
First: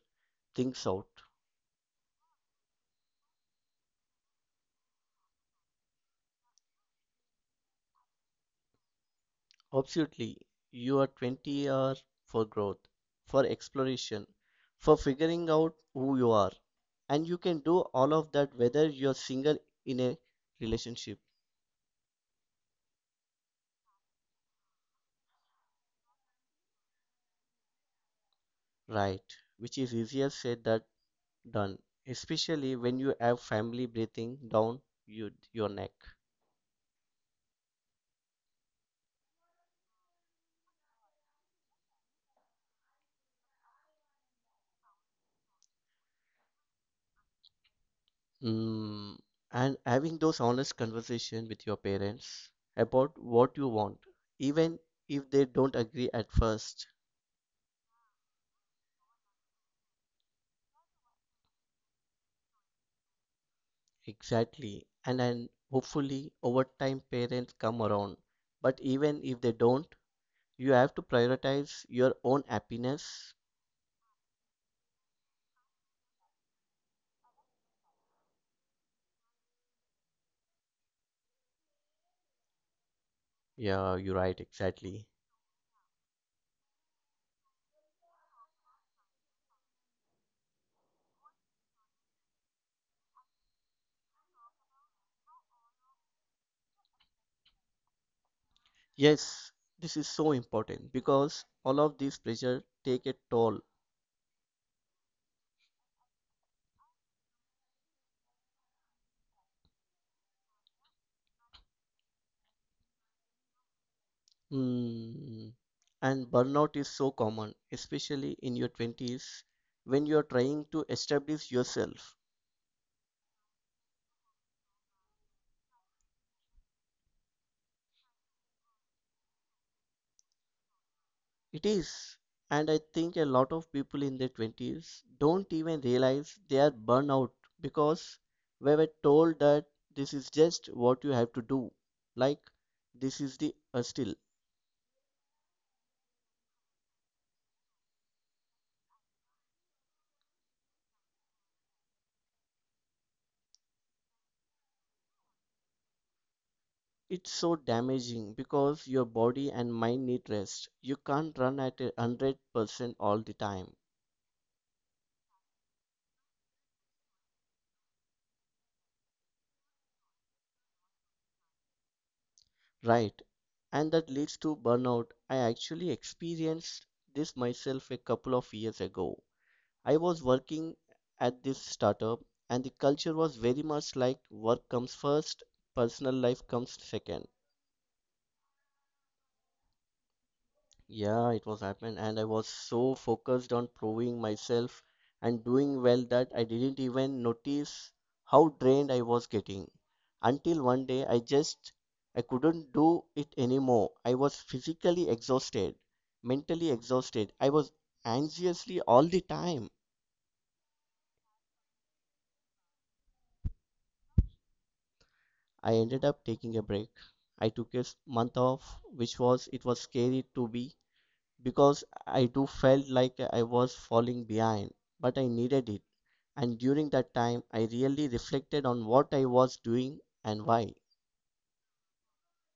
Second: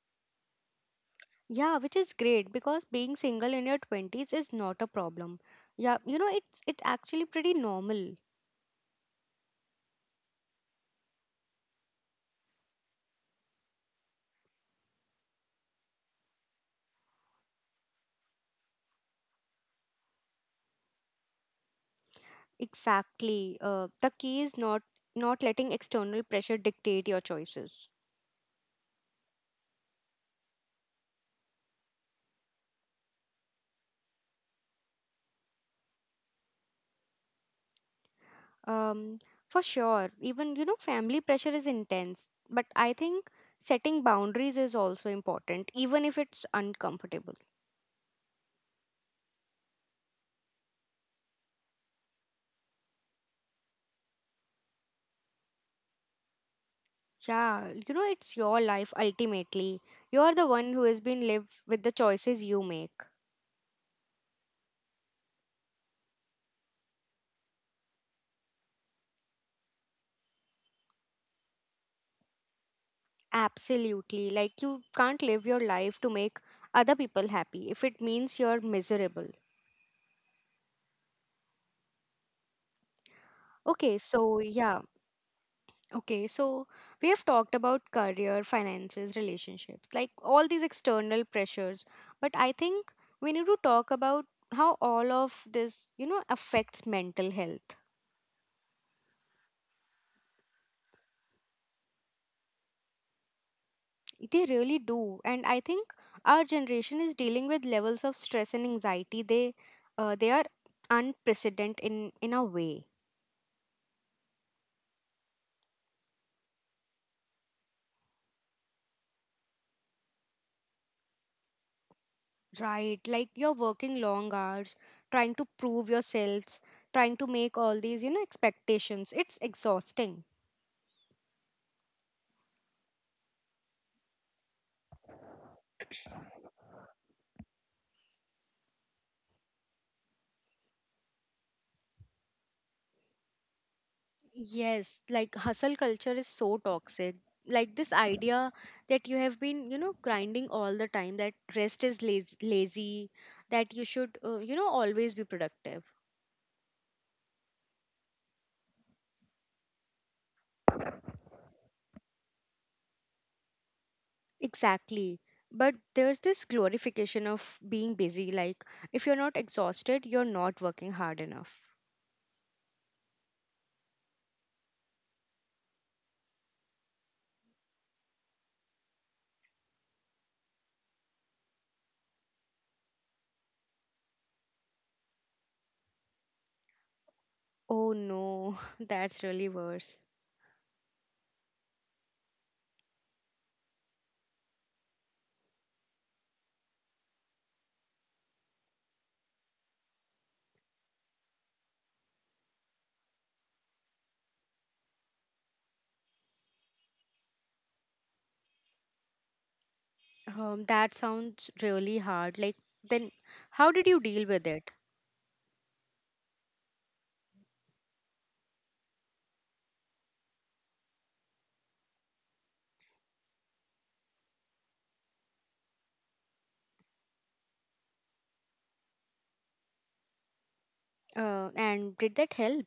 [SPEAKER 1] things out.
[SPEAKER 2] Yeah, which is great because being single in your 20s is not a problem. Yeah, you know, it's actually pretty normal.
[SPEAKER 1] Absolutely. You are 20 hours for growth, for exploration, for figuring out who you are. And you can do all of that whether you're single in a relationship,
[SPEAKER 2] Exactly. The key is not letting external pressure dictate your choices.
[SPEAKER 1] right? Which is easier said than done, especially when you have family breathing down you, your neck.
[SPEAKER 2] Um, for sure. Even you know, family pressure is intense, but I think setting boundaries is also important, even if it's uncomfortable.
[SPEAKER 1] Mm, and having those honest conversations with your parents about what you want, even if they don't agree at first.
[SPEAKER 2] Yeah, you know, it's your life ultimately. You're the one who has been lived with the choices you make.
[SPEAKER 1] Exactly. And then hopefully over time parents come around. But even if they don't, you have to prioritize your own happiness.
[SPEAKER 2] Absolutely. Like you can't live your life to make other people happy if it means you're miserable. Okay,
[SPEAKER 1] Yeah, you're
[SPEAKER 2] so
[SPEAKER 1] right,
[SPEAKER 2] yeah.
[SPEAKER 1] exactly.
[SPEAKER 2] Okay, so we have talked about career, finances, relationships, like all these external pressures. But I think we need to talk about how all of this, you know, affects mental health.
[SPEAKER 1] Yes, this is so important because all of this pressure take a toll.
[SPEAKER 2] They really do. And I think our generation is dealing with levels of stress and anxiety. They are unprecedented in a way,
[SPEAKER 1] Hmm. And burnout is so common, especially in your 20s when you're trying to establish yourself.
[SPEAKER 2] right? Like you're working long hours, trying to prove yourselves, trying to make all these, you know, expectations. It's exhausting.
[SPEAKER 1] It is. And I think a lot of people in their 20s don't even realize they are burnout because we were told that this is just what you have to do. Like, this is the still.
[SPEAKER 2] Yes, like hustle culture is so toxic. Like this idea that you have been, you know, grinding all the time, that rest is lazy, that you should, you know, always be productive.
[SPEAKER 1] It's so damaging because your body and mind need rest. You can't run at a 100% all the time,
[SPEAKER 2] Exactly. But there's this glorification of being busy. Like if you're not exhausted, you're not working hard enough.
[SPEAKER 1] right? And that leads to burnout. I actually experienced this myself a couple of years ago. I was working at this startup, and the culture was very much like work comes first, personal life comes second.
[SPEAKER 2] Oh no, *laughs* that's really worse.
[SPEAKER 1] Yeah, it was happened, and I was so focused on proving myself and doing well that I didn't even notice how drained I was getting. Until one day, I couldn't do it anymore. I was physically exhausted, mentally exhausted. I was anxiously all the time.
[SPEAKER 2] That sounds really hard. Like then, how did you deal with it?
[SPEAKER 1] I ended up taking a break. I took a month off, which was it was scary to be because I do felt like I was falling behind, but I needed it. And during that time, I really reflected on what I was doing and why.
[SPEAKER 2] And did that help?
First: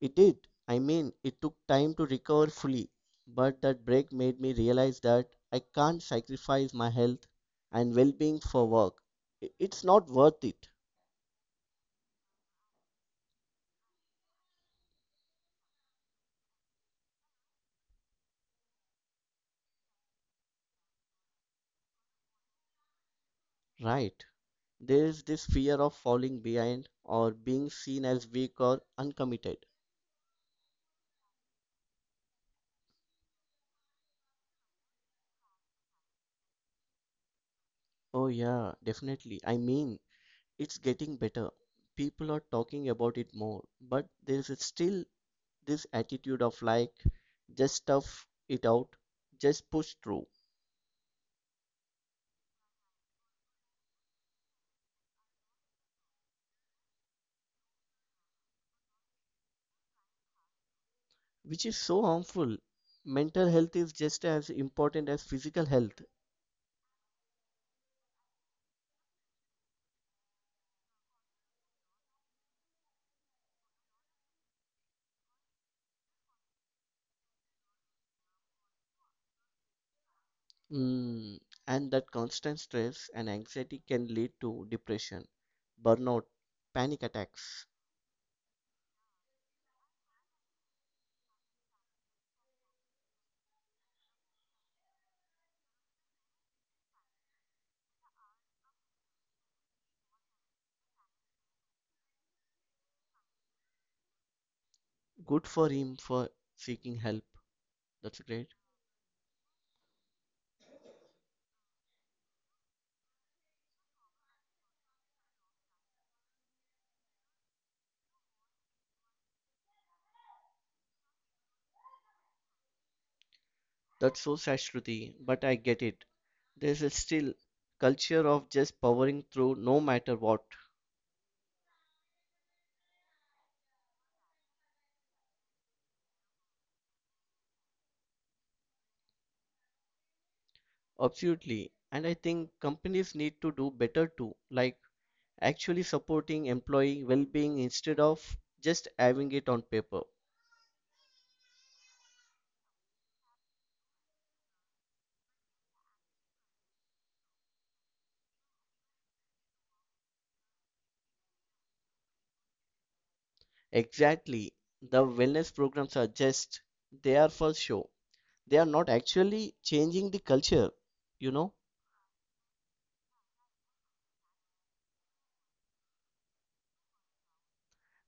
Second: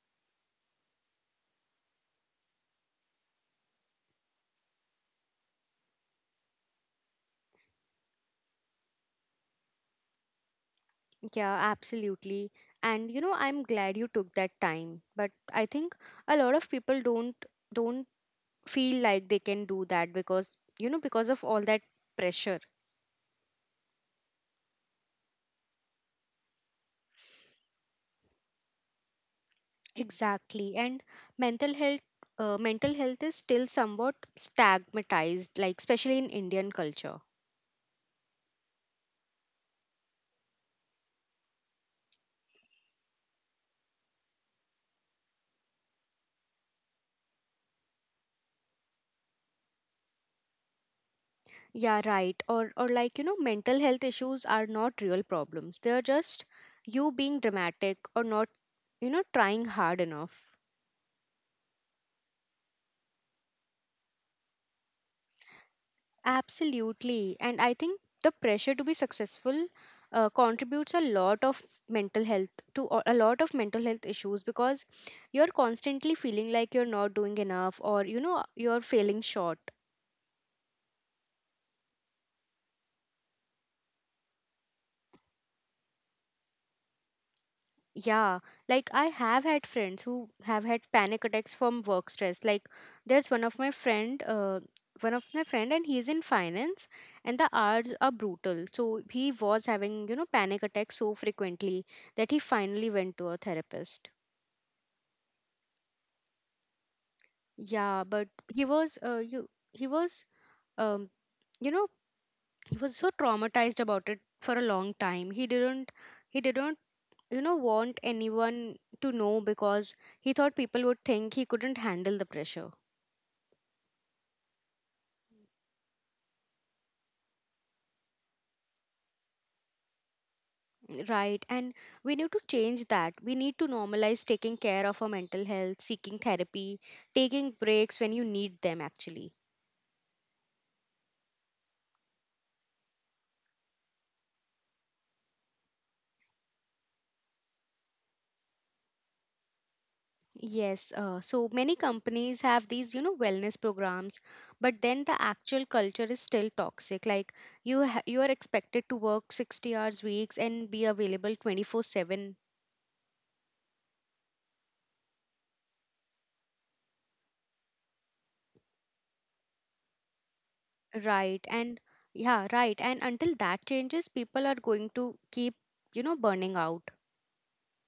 [SPEAKER 1] It did. I mean, it took time to recover fully, but that break made me realize that I can't sacrifice my health and well-being for work. It's not worth it,
[SPEAKER 2] Yeah, absolutely. And you know, I'm glad you took that time. But I think a lot of people don't feel like they can do that because you know, because of all that pressure.
[SPEAKER 1] right? There is this fear of falling behind or being seen as weak or uncommitted.
[SPEAKER 2] Exactly. And mental health mental health is still somewhat stigmatized, like especially in Indian culture.
[SPEAKER 1] Oh, yeah, definitely. I mean, it's getting better. People are talking about it more, but there's still this attitude of like, just stuff it out, just push through,
[SPEAKER 2] Yeah, right. Or like, you know, mental health issues are not real problems. They're just you being dramatic or not, you know, trying hard enough.
[SPEAKER 1] which is so harmful. Mental health is just as important as physical health.
[SPEAKER 2] Absolutely. And I think the pressure to be successful contributes a lot of mental health to a lot of mental health issues because you're constantly feeling like you're not doing enough or you know you're failing short.
[SPEAKER 1] Mm, and that constant stress and anxiety can lead to depression, burnout, panic attacks.
[SPEAKER 2] Yeah, like I have had friends who have had panic attacks from work stress. Like there's one of my friend and he's in finance and the hours are brutal. So he was having, you know, panic attacks so frequently that he finally went to a therapist.
[SPEAKER 1] Good for him for seeking help.
[SPEAKER 2] Yeah,
[SPEAKER 1] That's
[SPEAKER 2] but
[SPEAKER 1] great.
[SPEAKER 2] he was um you know he was so traumatized about it for a long time. He didn't you know want anyone to know because he thought people would think he couldn't handle the pressure,
[SPEAKER 1] That's so sad, Shruti, but I get it. There's a still culture of just powering through no matter what.
[SPEAKER 2] right? And we need to change that. We need to normalize taking care of our mental health, seeking therapy, taking breaks when you need them actually.
[SPEAKER 1] Absolutely. And I think companies need to do better too, like actually supporting employee well-being instead of just having it on paper.
[SPEAKER 2] Yes, so many companies have these, you know, wellness programs, but then the actual culture is still toxic. Like you are expected to work 60 hours weeks and be available 24/7,
[SPEAKER 1] Exactly. The wellness programs are just they are for show. They are not actually changing the culture, you know?
[SPEAKER 2] right? And yeah, right. And until that changes, people are going to keep, burning out.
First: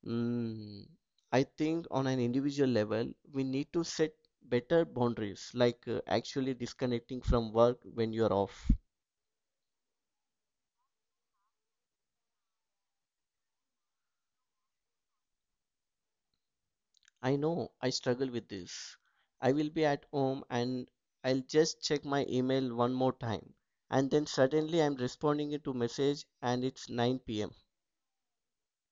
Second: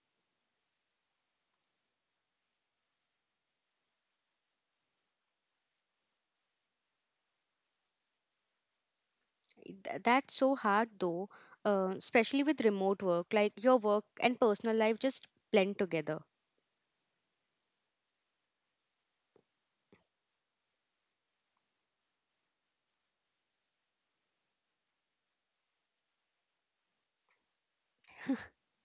[SPEAKER 1] Mm, I think on an individual level, we need to set better boundaries, like actually disconnecting from work when you're off.
[SPEAKER 2] That's so hard though, especially with remote work. Like your work and personal life just blend together.
[SPEAKER 1] I know I struggle with this. I will be at home and I'll just check my email one more time. And then suddenly I'm responding to message and it's 9 p.m.
[SPEAKER 2] *laughs*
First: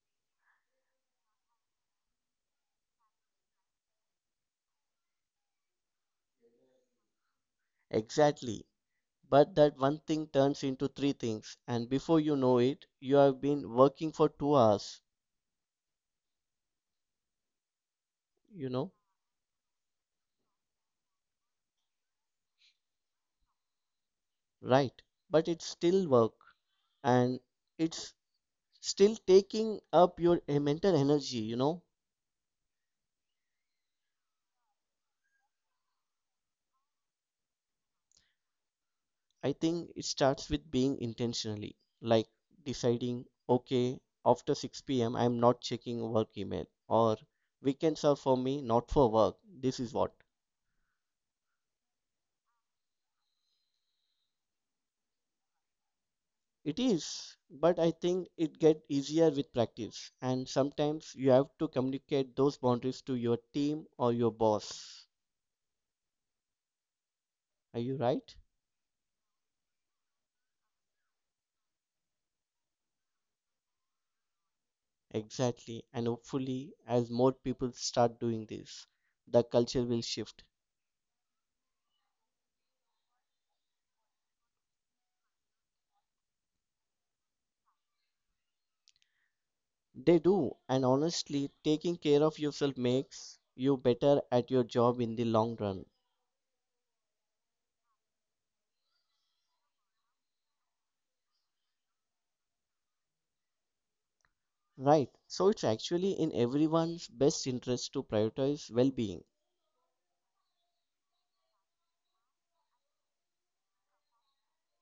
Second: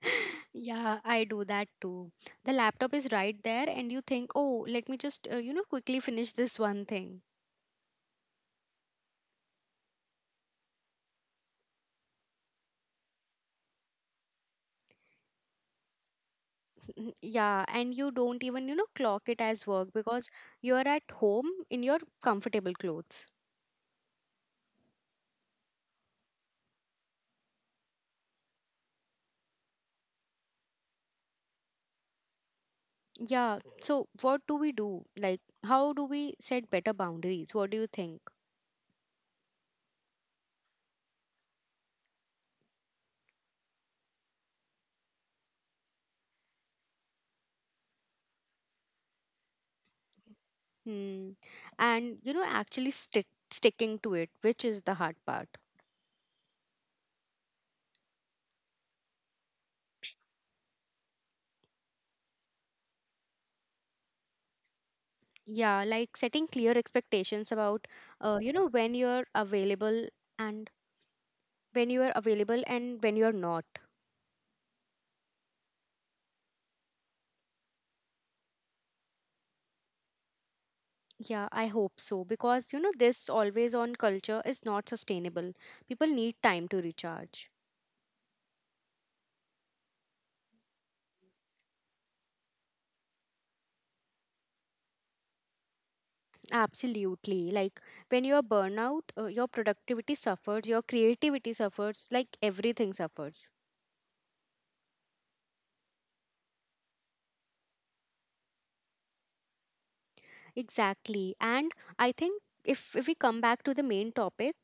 [SPEAKER 2] Yeah, I do that too. The laptop is right there, and you think, oh, let me just, quickly finish this one thing.
[SPEAKER 1] Exactly. But that one thing turns into three things, and before you know it, you have been working for two hours,
[SPEAKER 2] *laughs* Yeah, and you don't
[SPEAKER 1] you
[SPEAKER 2] even,
[SPEAKER 1] know,
[SPEAKER 2] clock it as work because you're at home in your comfortable clothes.
[SPEAKER 1] right? But it's still work and it's still taking up your mental energy, you know?
[SPEAKER 2] Yeah, so what do we do? Like, how do we set better boundaries? What do you think?
[SPEAKER 1] I think it starts with being intentionally, like deciding okay, after 6 p.m. I'm not checking work email, or weekends are for me, not for work. This is what
[SPEAKER 2] Hmm. And, you know, actually sticking to it, which is the hard part.
[SPEAKER 1] it is, but I think it gets easier with practice, and sometimes you have to communicate those boundaries to your team or your boss.
[SPEAKER 2] Yeah, like setting clear expectations
[SPEAKER 1] Are you
[SPEAKER 2] about,
[SPEAKER 1] right?
[SPEAKER 2] you know, when you're and available and when you're not.
[SPEAKER 1] Exactly. And hopefully, as more people start doing this, the culture will shift.
[SPEAKER 2] Yeah, I hope so because, you know, this always on culture is not sustainable. People need time to recharge.
[SPEAKER 1] They do. And honestly, taking care of yourself makes you better at your job in the long run.
[SPEAKER 2] Absolutely. Like when you're burnout, your productivity suffers, your creativity suffers, like everything suffers.
[SPEAKER 1] Right. So it's actually in everyone's best interest to prioritize well being.
[SPEAKER 2] Exactly. And I think if we come back to the main topic,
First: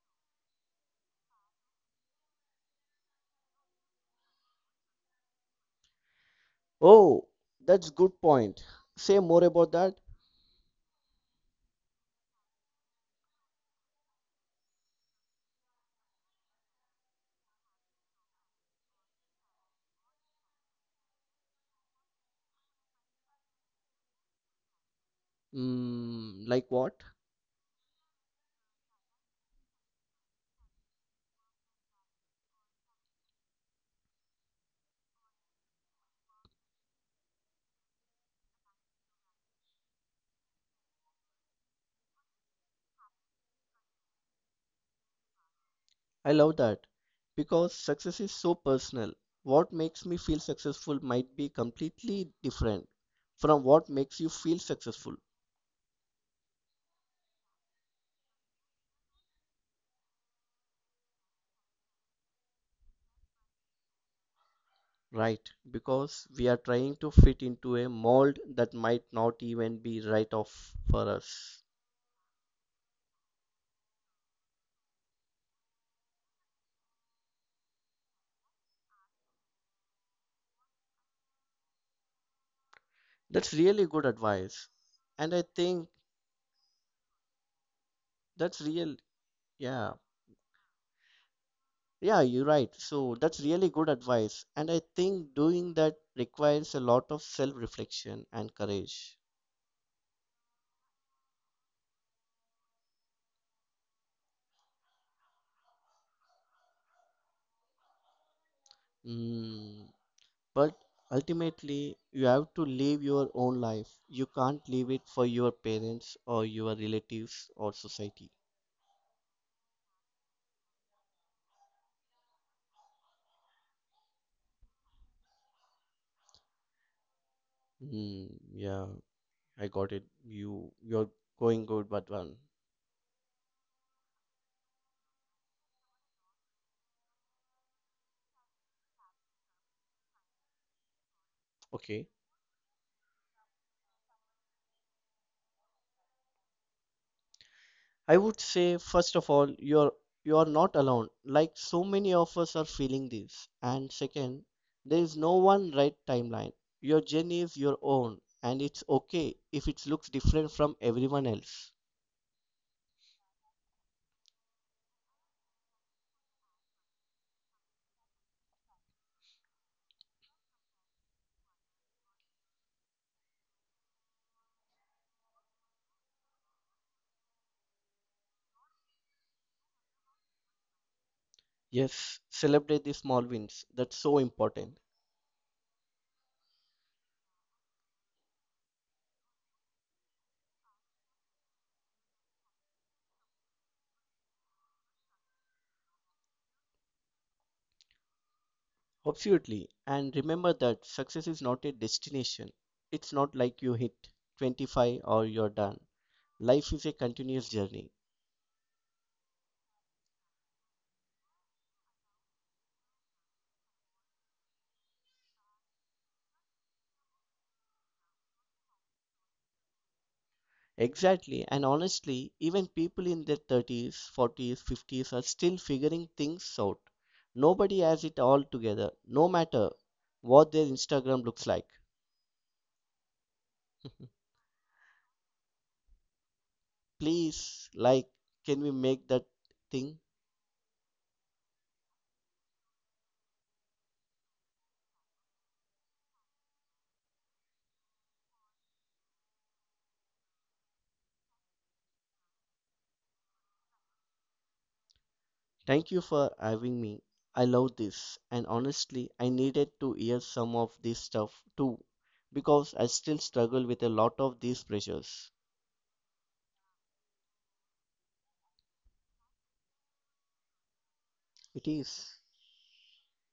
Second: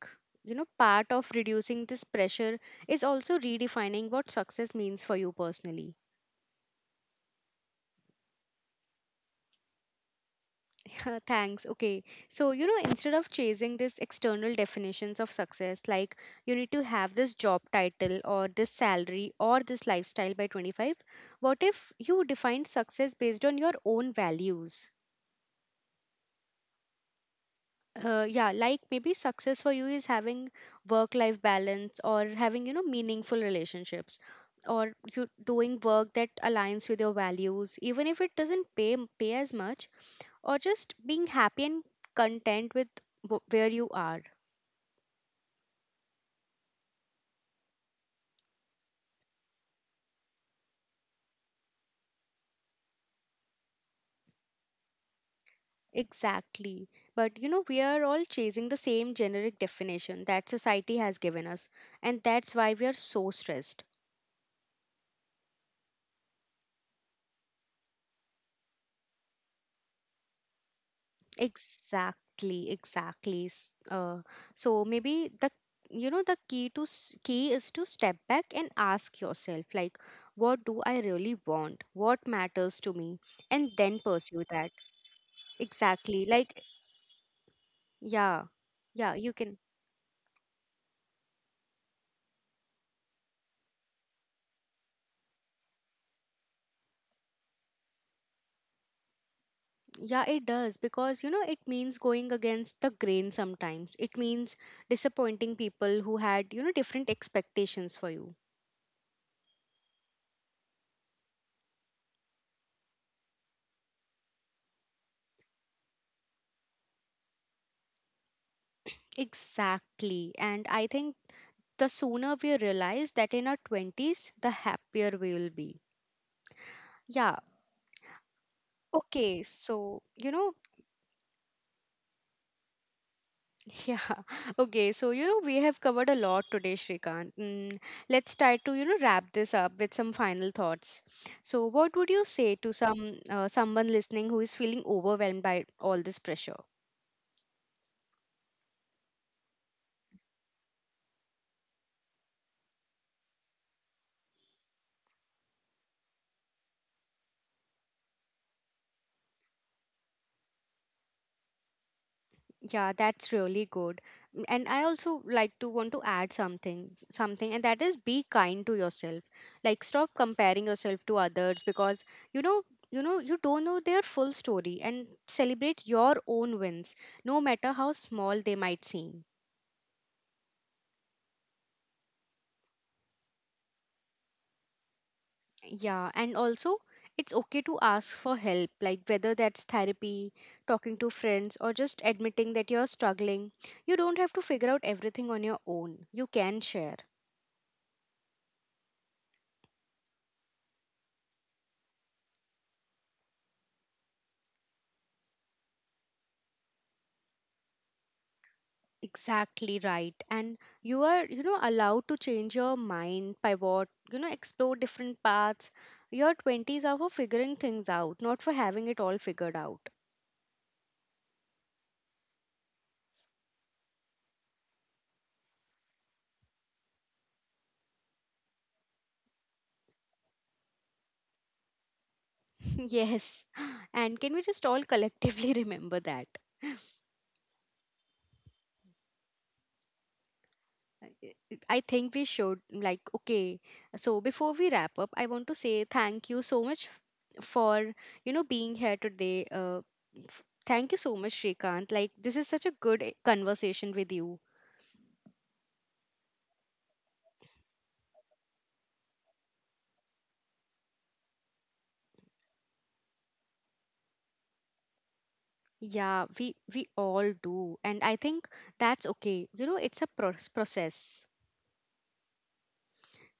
[SPEAKER 2] you know, part of reducing this pressure is also redefining what success means for you personally. *laughs*
[SPEAKER 1] Oh, that's good point. Say more about that.
[SPEAKER 2] Yeah, thanks. Okay. So, you know, instead of chasing these external definitions of success, like you need to have this job title or this salary or this lifestyle by 25, what if you define success based on your own values?
[SPEAKER 1] Mm, like what?
[SPEAKER 2] Yeah, like maybe success for you is having work life balance or having, you know, meaningful relationships or you doing work that aligns with your values even if it doesn't pay as much, or just being happy and content with where you are,
[SPEAKER 1] I love that because success is so personal. What makes me feel successful might be completely different from what makes you feel successful,
[SPEAKER 2] exactly. But you know, we are all chasing the same generic definition that society has given us, and that's why we are so stressed.
[SPEAKER 1] right? Because we are trying to fit into a mold that might not even be right off for us.
[SPEAKER 2] Exactly, exactly. So maybe the, you know, the key to s- key is to step back and ask yourself, like, what do I really want? What matters to me?
[SPEAKER 1] That's
[SPEAKER 2] And then
[SPEAKER 1] really good
[SPEAKER 2] pursue that.
[SPEAKER 1] advice. And I think
[SPEAKER 2] Exactly. Like yeah.
[SPEAKER 1] that's
[SPEAKER 2] Yeah,
[SPEAKER 1] real.
[SPEAKER 2] you can.
[SPEAKER 1] Yeah. Yeah, you're right. So that's really good advice. And I think doing that requires a lot of self reflection and courage.
[SPEAKER 2] Yeah, it does because, you know, it means going against the grain sometimes. It means disappointing people who had, you know, different expectations for you.
[SPEAKER 1] Mm. But ultimately, you have to live your own life. You can't live it for your parents or your relatives or society.
[SPEAKER 2] Exactly. And I think the sooner we realize that in our 20s, the happier we will be. Yeah.
[SPEAKER 1] Hmm, yeah,
[SPEAKER 2] Okay.
[SPEAKER 1] I
[SPEAKER 2] So,
[SPEAKER 1] got it.
[SPEAKER 2] you know,
[SPEAKER 1] You're going good, but one.
[SPEAKER 2] *laughs* yeah. Okay. So, you know, we have covered a lot today, Shrikant. Mm, let's try to, you know, wrap this up with some final thoughts. So, what would you
[SPEAKER 1] Okay.
[SPEAKER 2] say to some someone listening who is feeling overwhelmed by all this pressure?
[SPEAKER 1] I would say first of all, you're not alone. Like so many of us are feeling this. And second, there is no one right timeline. Your journey is your own, and it's okay if it looks different from everyone else.
[SPEAKER 2] Yeah, that's really good. And I also like to want to add something, and that is be kind to yourself. Like stop comparing yourself to others because you know, you don't know their full story, and celebrate your own wins, no matter how small they might seem.
[SPEAKER 1] Yes, celebrate the small wins. That's so important.
[SPEAKER 2] Yeah, and also it's okay to ask for help, like whether that's therapy, talking to friends, or just admitting that you're struggling. You don't have to figure out everything on your own. You can share.
[SPEAKER 1] Absolutely. And remember that success is not a destination. It's not like you hit 25 or you're done. Life is a continuous journey.
[SPEAKER 2] Exactly, right. And you are, you know, allowed to change your mind, pivot, you know, explore different paths. Your 20s are for figuring things out, not for having it all figured out.
[SPEAKER 1] Exactly. And honestly, even people in their 30s, 40s, 50s are still figuring things out. Nobody has it all together, no matter what their Instagram looks like.
[SPEAKER 2] *laughs* Yes. And can we
[SPEAKER 1] *laughs*
[SPEAKER 2] just all collectively *laughs* remember that?
[SPEAKER 1] Please, like, can we make that thing?
[SPEAKER 2] I I think we should. Like, okay. So before we wrap up, I want to say thank you so much for, you know, being here today. Thank you so much, Shrikant. Like, this is such a good conversation with you.
[SPEAKER 1] Thank you for having me. I love this, and honestly, I needed to hear some of this stuff too, because I still struggle with a lot of these pressures.
[SPEAKER 2] Yeah, we all do. And I think that's okay. You know, it's a process.
[SPEAKER 1] It is.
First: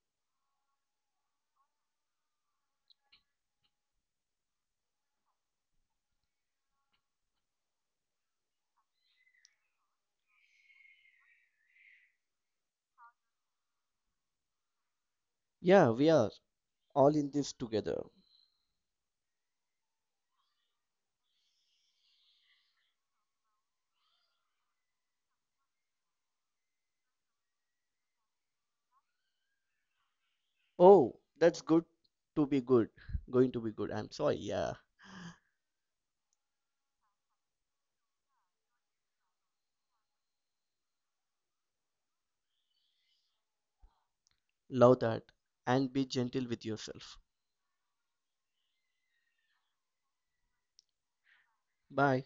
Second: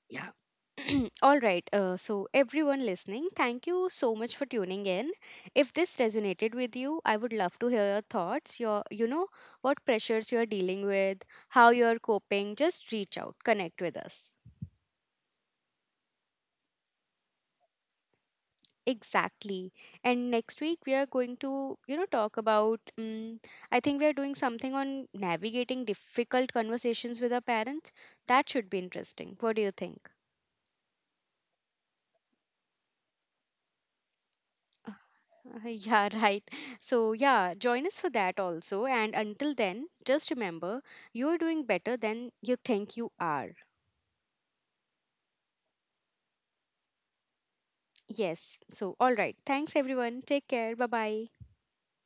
[SPEAKER 2] Yeah. *clears throat* All right. So everyone listening, thank you so much for tuning in. If this resonated with you, I would love to hear your thoughts, your, what pressures you're dealing with, how you're coping. Just reach out, connect with us.
[SPEAKER 1] Yeah, we are all in this together.
[SPEAKER 2] Exactly. And next week we are going to, you know, talk about. I think we are doing something on navigating difficult conversations with our parents. That should be interesting. What do you think?
[SPEAKER 1] Oh, that's good to be good. Going to be good. I'm sorry. Yeah,
[SPEAKER 2] Uh, *laughs* Yeah, right. So, yeah, join us for that also. And until then, just remember you're doing better than you think you are.
[SPEAKER 1] love that. And be gentle with yourself.
[SPEAKER 2] Yes. So, all right. Thanks, everyone. Take care. Bye bye.
[SPEAKER 1] Bye.